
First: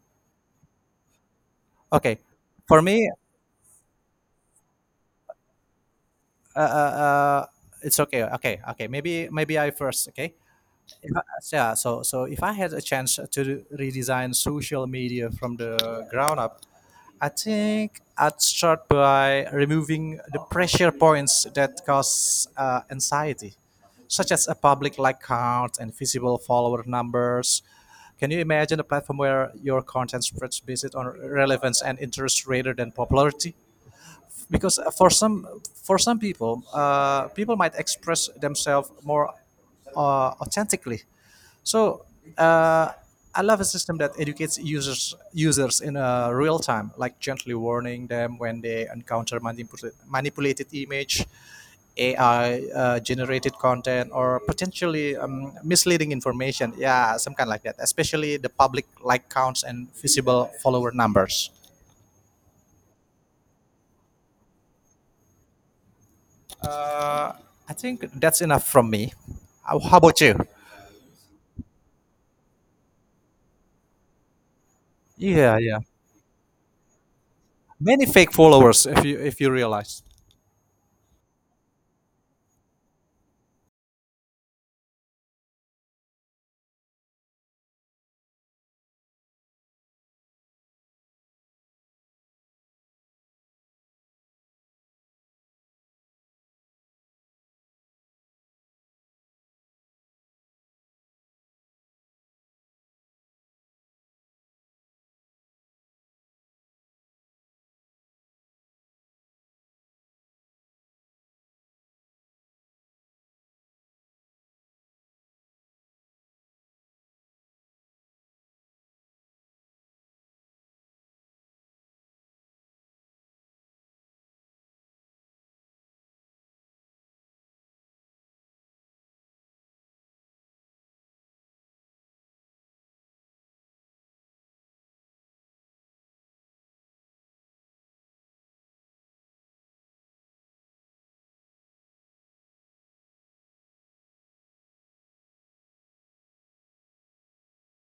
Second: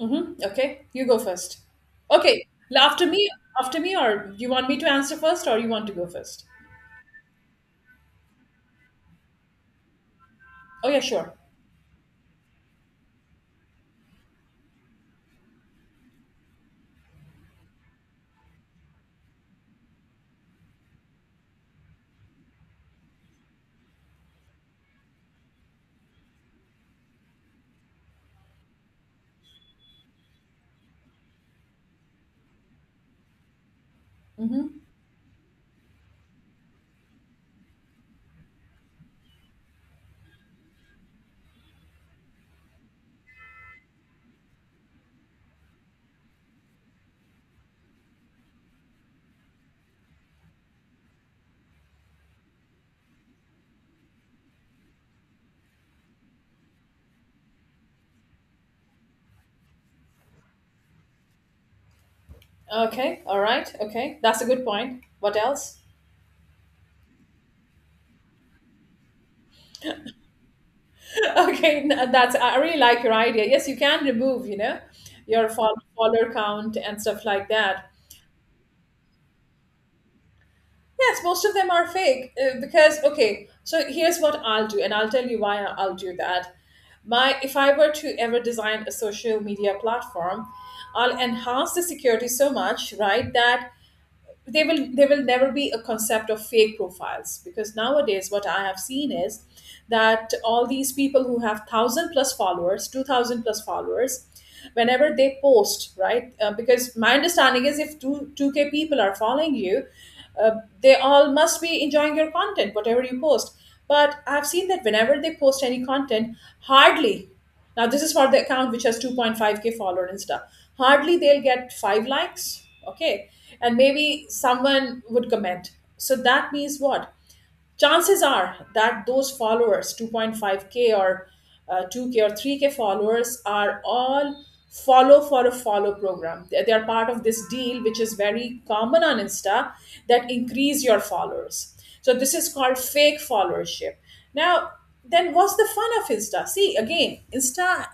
[SPEAKER 2] Mm-hmm. Okay, you go first.
[SPEAKER 1] Okay.
[SPEAKER 2] Okay, l-
[SPEAKER 1] For
[SPEAKER 2] after
[SPEAKER 1] me,
[SPEAKER 2] me, after me, or you want me to answer first, or you want to go first?
[SPEAKER 1] uh, uh, uh, it's okay. Okay, okay. Maybe maybe I first. Okay.
[SPEAKER 2] Oh yeah,
[SPEAKER 1] If I,
[SPEAKER 2] sure.
[SPEAKER 1] Yeah. So so if I had a chance to redesign social media from the ground up, I think I'd start by removing the pressure points that cause anxiety, such as a public like count and visible follower numbers. Can you imagine a platform where your content spreads based on relevance and interest rather than popularity?
[SPEAKER 2] Mm-hmm.
[SPEAKER 1] Because for some people people might express themselves more authentically. So uh, I love a system that educates users in real time, like gently warning them when they encounter manipulated image, AI generated content, or potentially misleading information. Yeah, some kind like that. Especially the public like counts and visible follower numbers.
[SPEAKER 2] Okay, all right. Okay, that's a good point. What else?
[SPEAKER 1] Uh, I think that's enough from me. How about you?
[SPEAKER 2] That's, I really like your idea. Yes, you can remove, you know, your
[SPEAKER 1] Yeah, yeah.
[SPEAKER 2] follower count and stuff like that.
[SPEAKER 1] Many fake followers, if you realize.
[SPEAKER 2] Yes, most of them are fake because, okay. So here's what I'll do, and I'll tell you why I'll do that. My, if I were to ever design a social media platform, I'll enhance the security so much, right, that they will, there will never be a concept of fake profiles, because nowadays what I have seen is that all these people who have 1000 plus followers, 2000 plus followers, whenever they post, right, because my understanding is if 2 2k people are following you, uh, they all must be enjoying your content whatever you post. But I've seen that whenever they post any content, hardly, now, this is for the account which has 2.5k follower and stuff. Hardly they'll get five likes, okay? And maybe someone would comment. So that means what? Chances are that those followers, 2.5k or 2k or 3k followers, are all follow for a follow program. They are part of this deal which is very common on Insta, that increase your followers. So this is called fake followership. Now, then what's the fun of Insta? See, again, Insta,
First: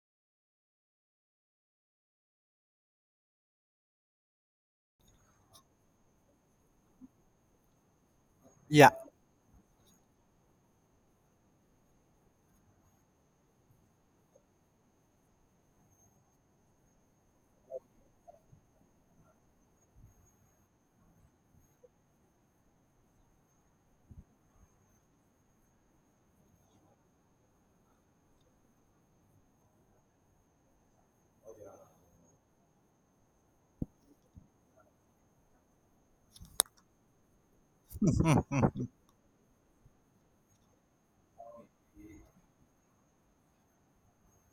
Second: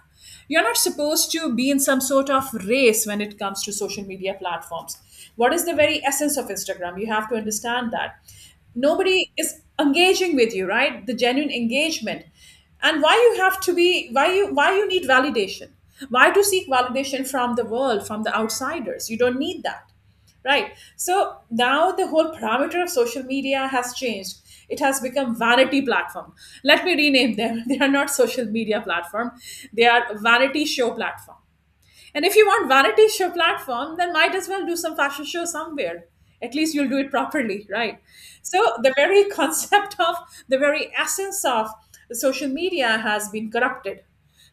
[SPEAKER 2] you're not supposed to be in some sort of race when it comes to social media platforms. What is the very essence of Instagram? You have to understand that.
[SPEAKER 1] Yeah.
[SPEAKER 2] Nobody is engaging with you, right? The genuine engagement. And why you have to be, why you need validation? Why to seek validation from the world, from the outsiders? You don't need that. Right. So now the whole parameter of social media has changed. It has become vanity platform. Let me rename them. They are not social media platform. They are vanity show platform. And if you want vanity show platform, then might as well do some fashion show somewhere. At least you'll do it properly, right? So the very concept of, the very essence of social media has been corrupted.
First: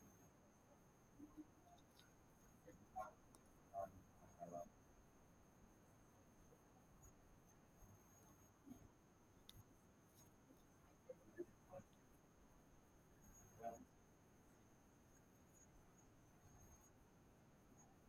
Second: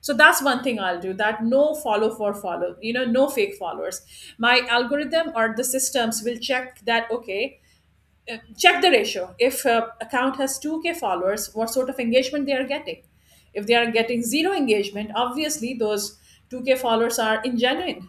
[SPEAKER 2] So that's one thing I'll do, that no follow for follow, you know, no fake followers. My algorithm or the systems will check that, okay, check the ratio, if account has 2k followers, what sort of engagement they are getting. If they are getting zero engagement, obviously those 2k followers are ingenuine.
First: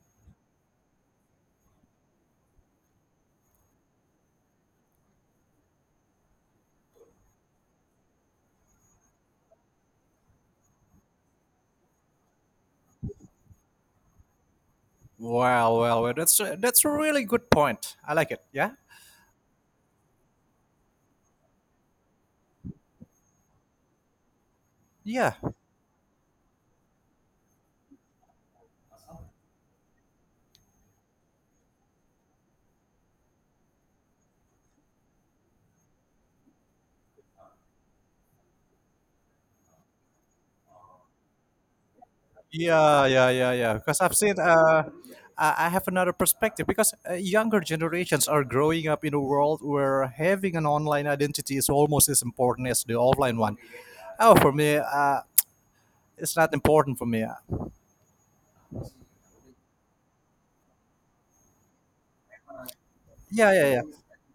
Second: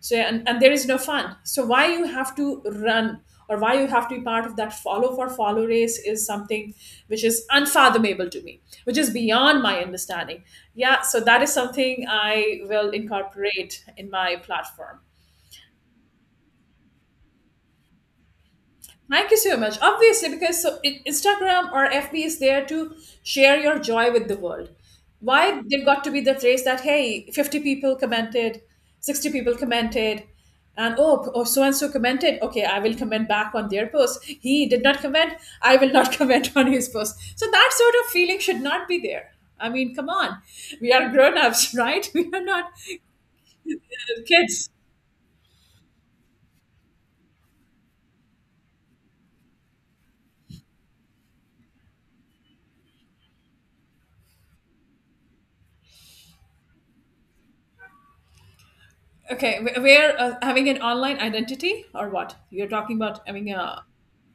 [SPEAKER 2] So and there is no fun. So why you have to run or why you have to be part of that follow for follow race is something which is unfathomable to me, which is beyond my understanding. Yeah, so that is something I will incorporate in my platform.
[SPEAKER 1] Well, well, well. That's that's a really good point. I like it. Yeah.
[SPEAKER 2] Thank you so much. Obviously, because so Instagram or FB is there to share your joy with the world.
[SPEAKER 1] Yeah.
[SPEAKER 2] Why there got to be the phrase that, hey, 50 people commented, 60 people commented, and oh, oh so and so commented. Okay, I will comment back on their post. He did not comment. I will not comment on his post. So that sort of feeling should not be there. I mean, come on, we are grown ups, right? We are not
[SPEAKER 1] Yeah. Yeah. Yeah. Yeah. Because I've seen.
[SPEAKER 2] kids.
[SPEAKER 1] Uh, I have another perspective because younger generations are growing up in a world where having an online identity is almost as important as the offline one. Oh, for me, it's not important for me.
[SPEAKER 2] Okay, we're having an online identity or what? You're talking about having
[SPEAKER 1] Yeah, yeah, yeah,
[SPEAKER 2] a.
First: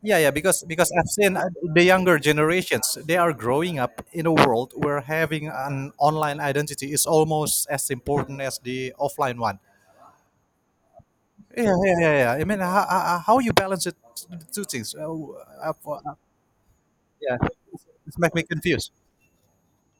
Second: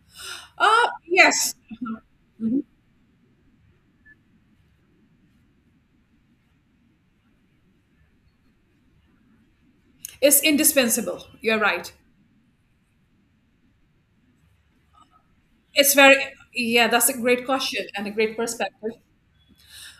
[SPEAKER 1] yeah, yeah. because
[SPEAKER 2] Uh,
[SPEAKER 1] because I've seen,
[SPEAKER 2] yes,
[SPEAKER 1] the younger
[SPEAKER 2] Mhm.
[SPEAKER 1] generations, they are growing up in a world where having an online identity is almost as important as the offline one.
[SPEAKER 2] it's indispensable. You're
[SPEAKER 1] Yeah,
[SPEAKER 2] right.
[SPEAKER 1] yeah, yeah, yeah. I mean, how you balance it, the two things uh,
[SPEAKER 2] It's
[SPEAKER 1] for- uh,
[SPEAKER 2] very, yeah, that's a
[SPEAKER 1] yeah
[SPEAKER 2] great question and a
[SPEAKER 1] it's make
[SPEAKER 2] great
[SPEAKER 1] me confused.
[SPEAKER 2] perspective.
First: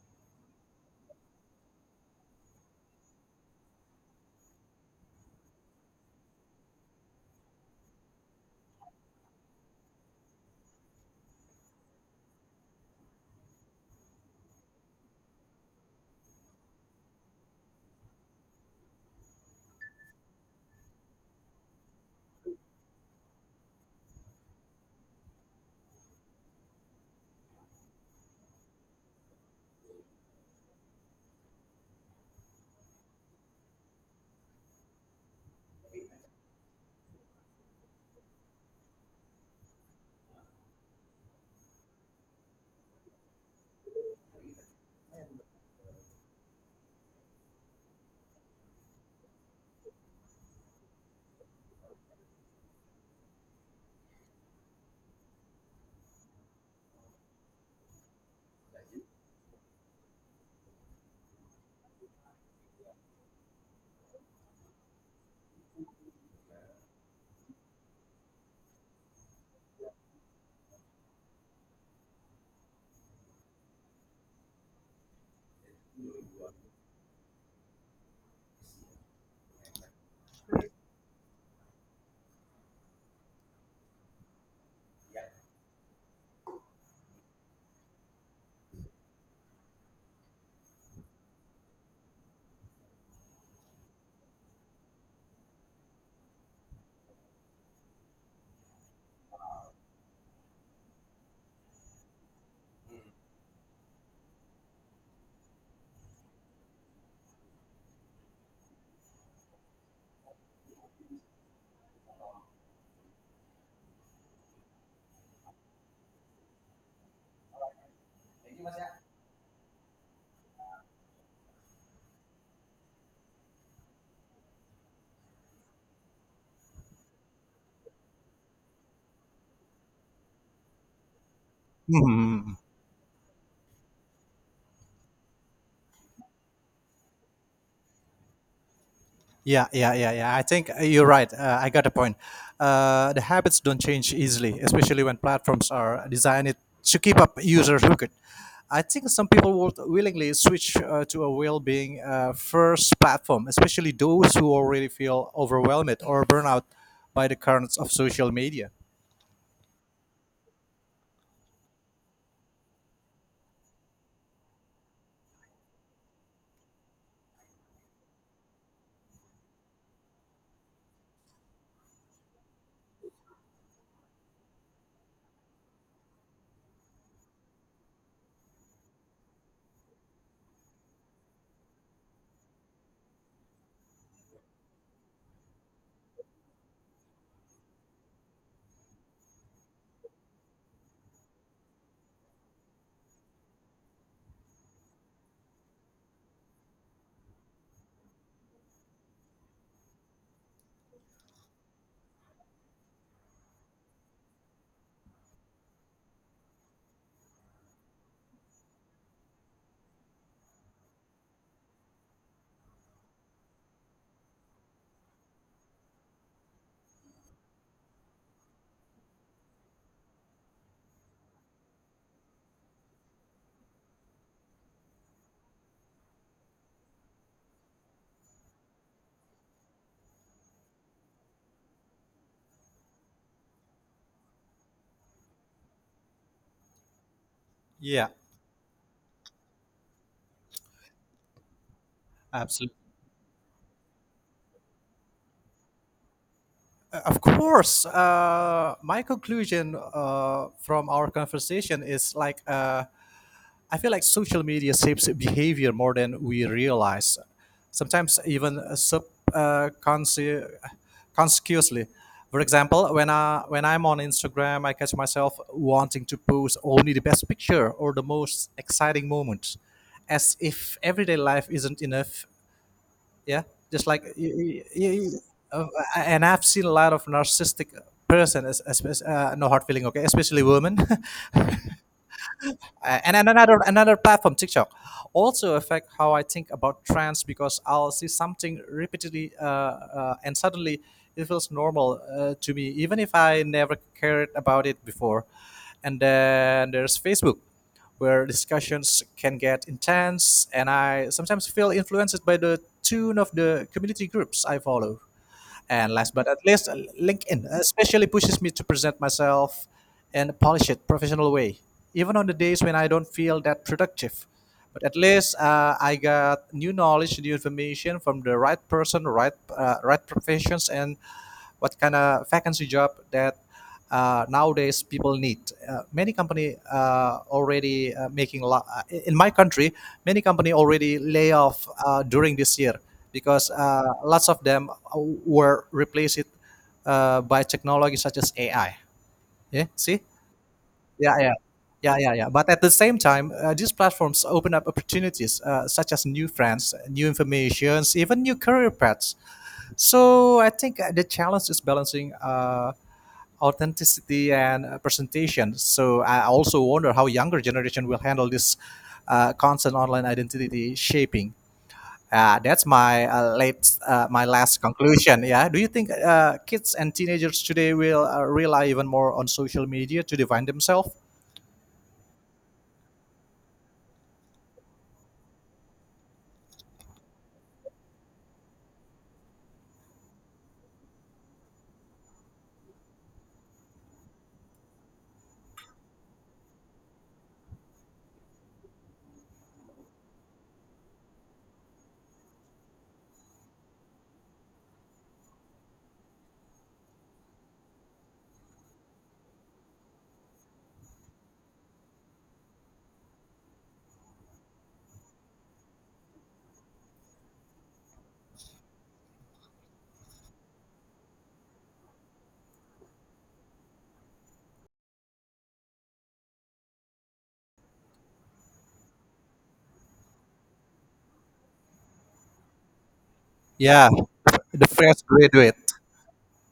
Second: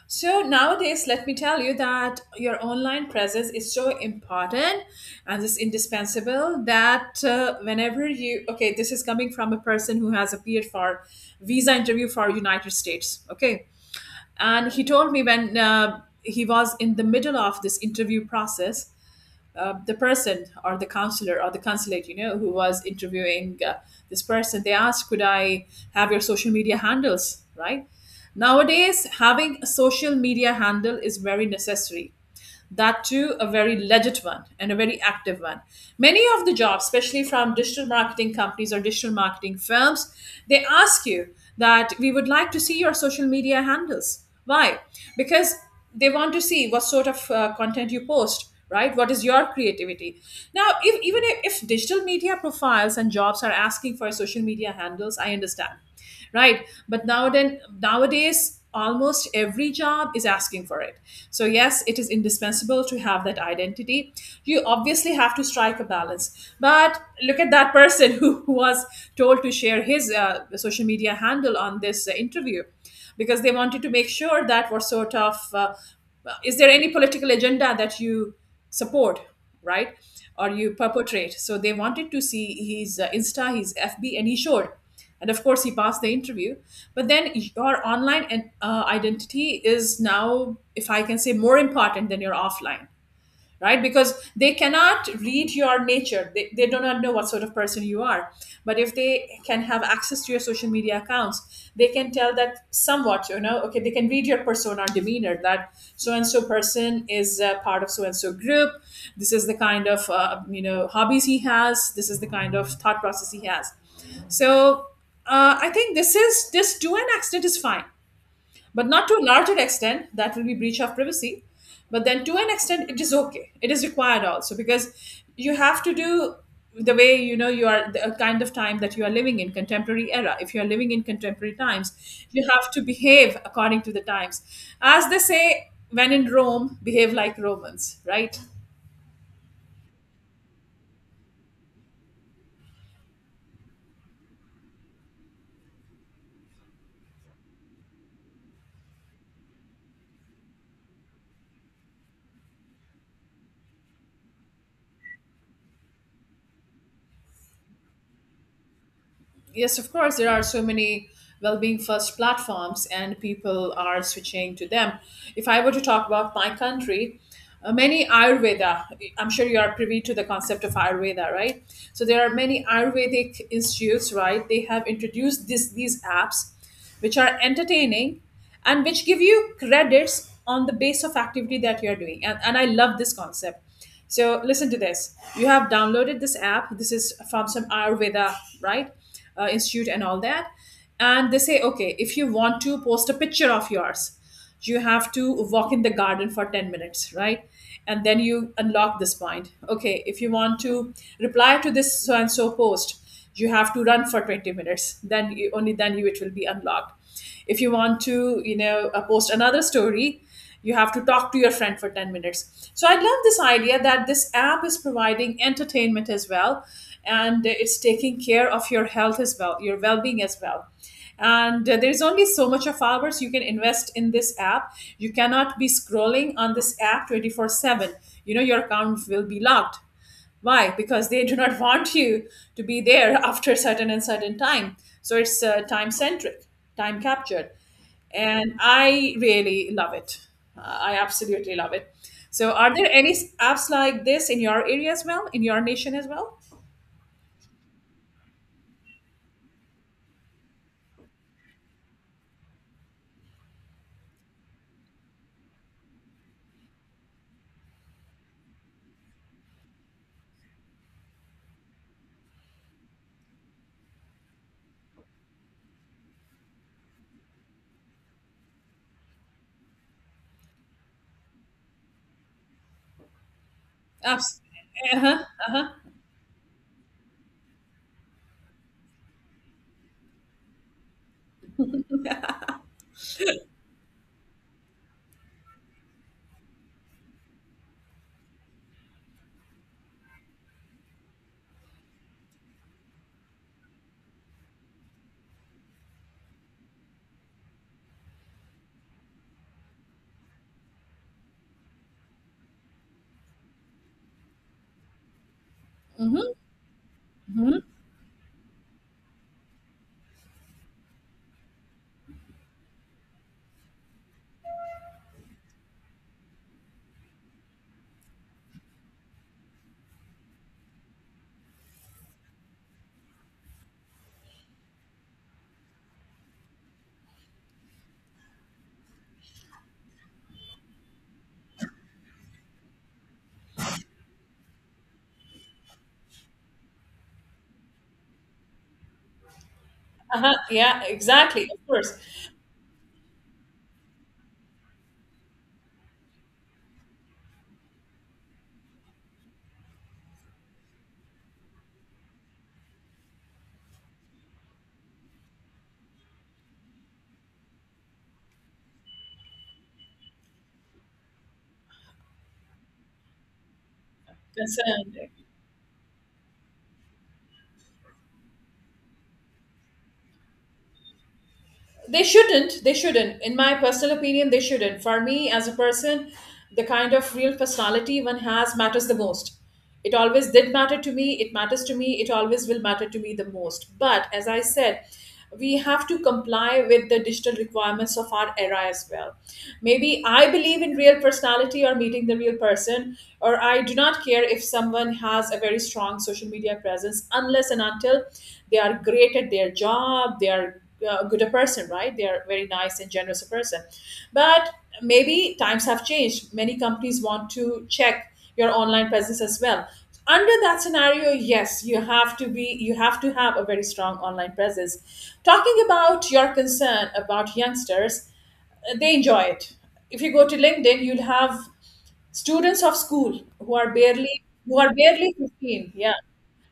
[SPEAKER 2] So nowadays, let me tell you that your online presence is so important, and it's indispensable that whenever you, okay, this is coming from a person who has appeared for visa interview for United States, okay? And he told me when he was in the middle of this interview process, the person or the counselor or the consulate, you know, who was interviewing this person, they asked, could I have your social media handles, right? Nowadays, having a social media handle is very necessary, that too a very legit one and a very active one. Many of the jobs, especially from digital marketing companies or digital marketing firms, they ask you that we would like to see your social media handles. Why? Because they want to see what sort of content you post, right, what is your creativity. Now if, even if digital media profiles and jobs are asking for social media handles, I understand, right, but nowadays almost every job is asking for it. So, yes, it is indispensable to have that identity. You obviously have to strike a balance. But look at that person who was told to share his social media handle on this interview, because they wanted to make sure that what sort of is there any political agenda that you support, right? Or you perpetrate. So they wanted to see his Insta, his FB, and he showed, and of course he passed the interview. But then your online identity is now, if I can say, more important than your offline, right? Because they cannot read your nature, they do not know what sort of person you are. But if they can have access to your social media accounts, they can tell that, somewhat, you know, okay, they can read your persona or demeanor, that so and so person is part of so and so group. This is the kind of hobbies he has, this is the kind of thought process he has. So I think this, is this to an extent is fine, but not to a larger extent, that will be breach of privacy. But then to an extent it is okay, it is required also, because you have to do, the way, you know, you are, the kind of time that you are living in, contemporary era, if you are living in contemporary times, you
[SPEAKER 1] Mhm.
[SPEAKER 2] have to behave according to the times. As they say, when in Rome, behave like Romans, right?
[SPEAKER 1] Yeah, yeah, yeah, yeah. I think you're right. I got a point. The habits don't change easily, especially when platforms are designed to keep up users hooked. I think some people would willingly switch to a well-being first platform, especially those who already feel overwhelmed or burnout by the currents of social media.
[SPEAKER 2] Yes, of course, there are so many well-being first platforms, and people are switching to them. If I were to talk about my country, many Ayurveda, I'm sure you are privy to the concept of Ayurveda, right? So there are many Ayurvedic institutes, right? They have introduced this these apps which are entertaining and which give you credits on the base of activity that you're doing. And I love this concept. So listen to this. You have downloaded this app. This is from some Ayurveda, right? Institute and all that. And they say, okay, if you want to post a picture of yours, you have to walk in the garden for 10 minutes, right? And then you unlock this point. Okay, if you want to reply to this so and so post, you have to run for 20 minutes. Then only then you it will be unlocked. If you want to, you know, post another story, you have to talk to your friend for 10 minutes. So I love this idea that this app is providing entertainment as well, and it's taking care of your health as well, your well-being as well. And there's only so much of hours you can invest in this app. You cannot be scrolling on this app 24/7, you know, your account will be locked. Why? Because they do not want you to be there after a certain and certain time. So it's time centric, time captured.
[SPEAKER 1] Yeah,
[SPEAKER 2] And I really love it. I absolutely love it. So, are
[SPEAKER 1] absolutely. Uh,
[SPEAKER 2] there any apps like this in your area as well, in your nation as well?
[SPEAKER 1] Of course, my conclusion from our conversation is like. I feel like social media shapes behavior more than we realize. Sometimes even subconsciously. Consciously. For example, when I'm on Instagram, I catch myself wanting to post only the best picture or the most exciting moment, as if everyday life isn't enough. Yeah, just like
[SPEAKER 2] Apps. Uh huh. Uh
[SPEAKER 1] uh,
[SPEAKER 2] huh.
[SPEAKER 1] and I've seen a lot of narcissistic person, no hard feeling, okay, especially women, And another platform, TikTok, also affect how I think about trends because I'll see something repeatedly, and suddenly it feels normal to me, even if I never cared about it before. And then there's Facebook, where discussions can get intense and I sometimes feel influenced by the tune of the community groups I follow. And last but not least, LinkedIn
[SPEAKER 2] Mm-hmm.
[SPEAKER 1] especially pushes me to present myself in a polished, professional way, even on the days when I don't feel that productive. But at least I got new knowledge, new information from the right person, right, right professions, and what kind of vacancy job that nowadays people need. Many company in my country. Many company already lay off during this year because lots of them were replaced by technology such as AI. Yeah, see,
[SPEAKER 2] Uh huh. Yeah.
[SPEAKER 1] yeah, yeah.
[SPEAKER 2] Exactly. Of course.
[SPEAKER 1] Yeah, yeah, yeah. But at the same time, these platforms open up opportunities such as new friends, new informations, even new career paths. So I think the challenge is balancing authenticity and presentation. So I also wonder how younger generation will handle this constant online identity shaping. That's my my last
[SPEAKER 2] Concerned.
[SPEAKER 1] conclusion. Yeah. Do you think kids and teenagers today will rely even more on social media to define themselves?
[SPEAKER 2] They shouldn't, they shouldn't in my personal opinion, they shouldn't. For me, as a person, the kind of real personality one has matters the most. It always did matter to me, it matters to me, it always will matter to me the most. But as I said, we have to comply with the digital requirements of our era as well. Maybe I believe in real personality or meeting the real person, or I do not care if someone has a very strong social media presence, unless and until they are great at their job, they are good a person, right? They are very nice and generous a person. But maybe times have changed. Many companies want to check your online presence as well. Under that scenario, yes, you have to have a very strong online presence. Talking about your concern about youngsters, they enjoy it. If you go to LinkedIn, you'll have students of school who are
[SPEAKER 1] Yeah,
[SPEAKER 2] barely, who
[SPEAKER 1] the
[SPEAKER 2] are
[SPEAKER 1] fresh
[SPEAKER 2] barely
[SPEAKER 1] graduate.
[SPEAKER 2] 15. Yeah.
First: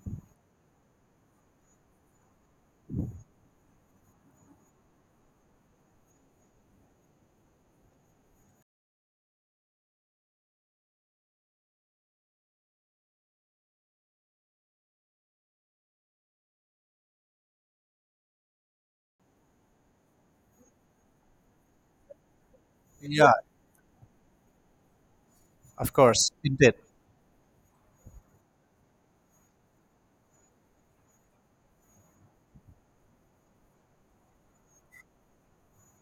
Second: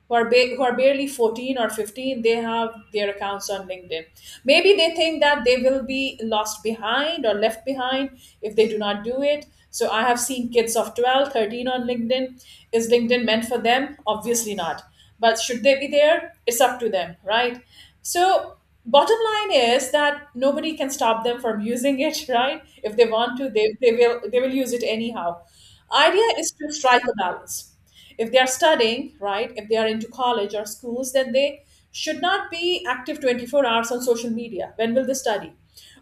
[SPEAKER 2] Who are barely 14 or 15, they have their accounts on LinkedIn. Maybe they think that they will be lost behind or left behind if they do not do it. So I have seen kids of 12, 13 on LinkedIn. Is LinkedIn meant for them? Obviously not. But should they be there? It's up to them, right? So bottom line is that nobody can stop them from using it right? If they
[SPEAKER 1] Yeah,
[SPEAKER 2] want to, they will they will use it anyhow.
[SPEAKER 1] of
[SPEAKER 2] Idea
[SPEAKER 1] course,
[SPEAKER 2] is to
[SPEAKER 1] indeed.
[SPEAKER 2] strike a balance. If they are studying, right, if they are into college or schools, then they should not be active 24 hours on social media. When will they study?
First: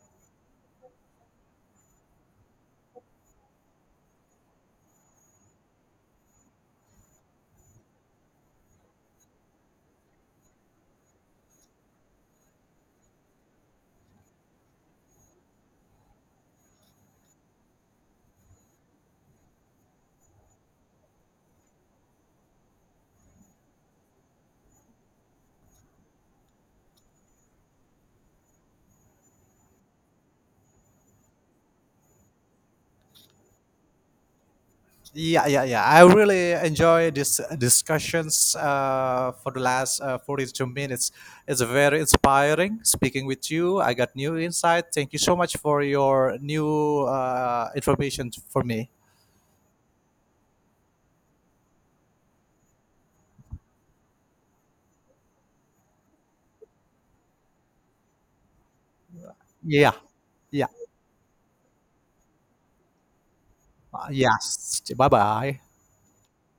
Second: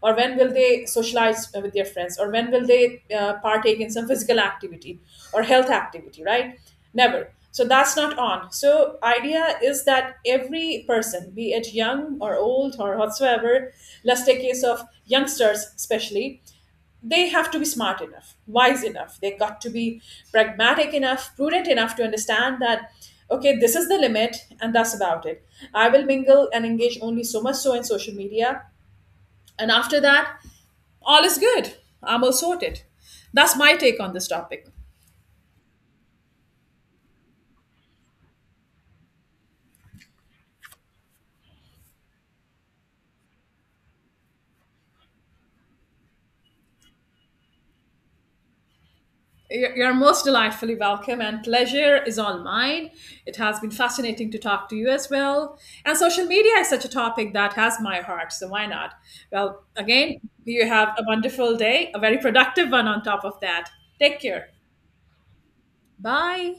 [SPEAKER 2] Or when will they socialize with their friends? Or when will they partake in some physical activity or health activity, right? Never. So that's not on. So idea is that every person, be it young or old or whatsoever, let's take case of youngsters especially, they have to be smart enough, wise enough. They got to be pragmatic enough, prudent enough to understand that, okay, this is the limit and that's about it. I will mingle and engage only so much so in social media. And after that, all is good. I'm all sorted. That's my take on this topic.
[SPEAKER 1] Yeah, yeah, yeah. I really enjoy these discussions for the last 42 minutes. It's very inspiring speaking with you. I got new insight. Thank you so much for your new information for me.
[SPEAKER 2] You're most delightfully welcome, and pleasure is all mine. It has been fascinating to talk to you as well. And social media is such a topic that has my heart, so why not? Well,
[SPEAKER 1] Yeah,
[SPEAKER 2] again, you
[SPEAKER 1] yeah,
[SPEAKER 2] have a wonderful day, a very productive one on top of that. Take care.
[SPEAKER 1] yes. Bye bye.
[SPEAKER 2] Bye.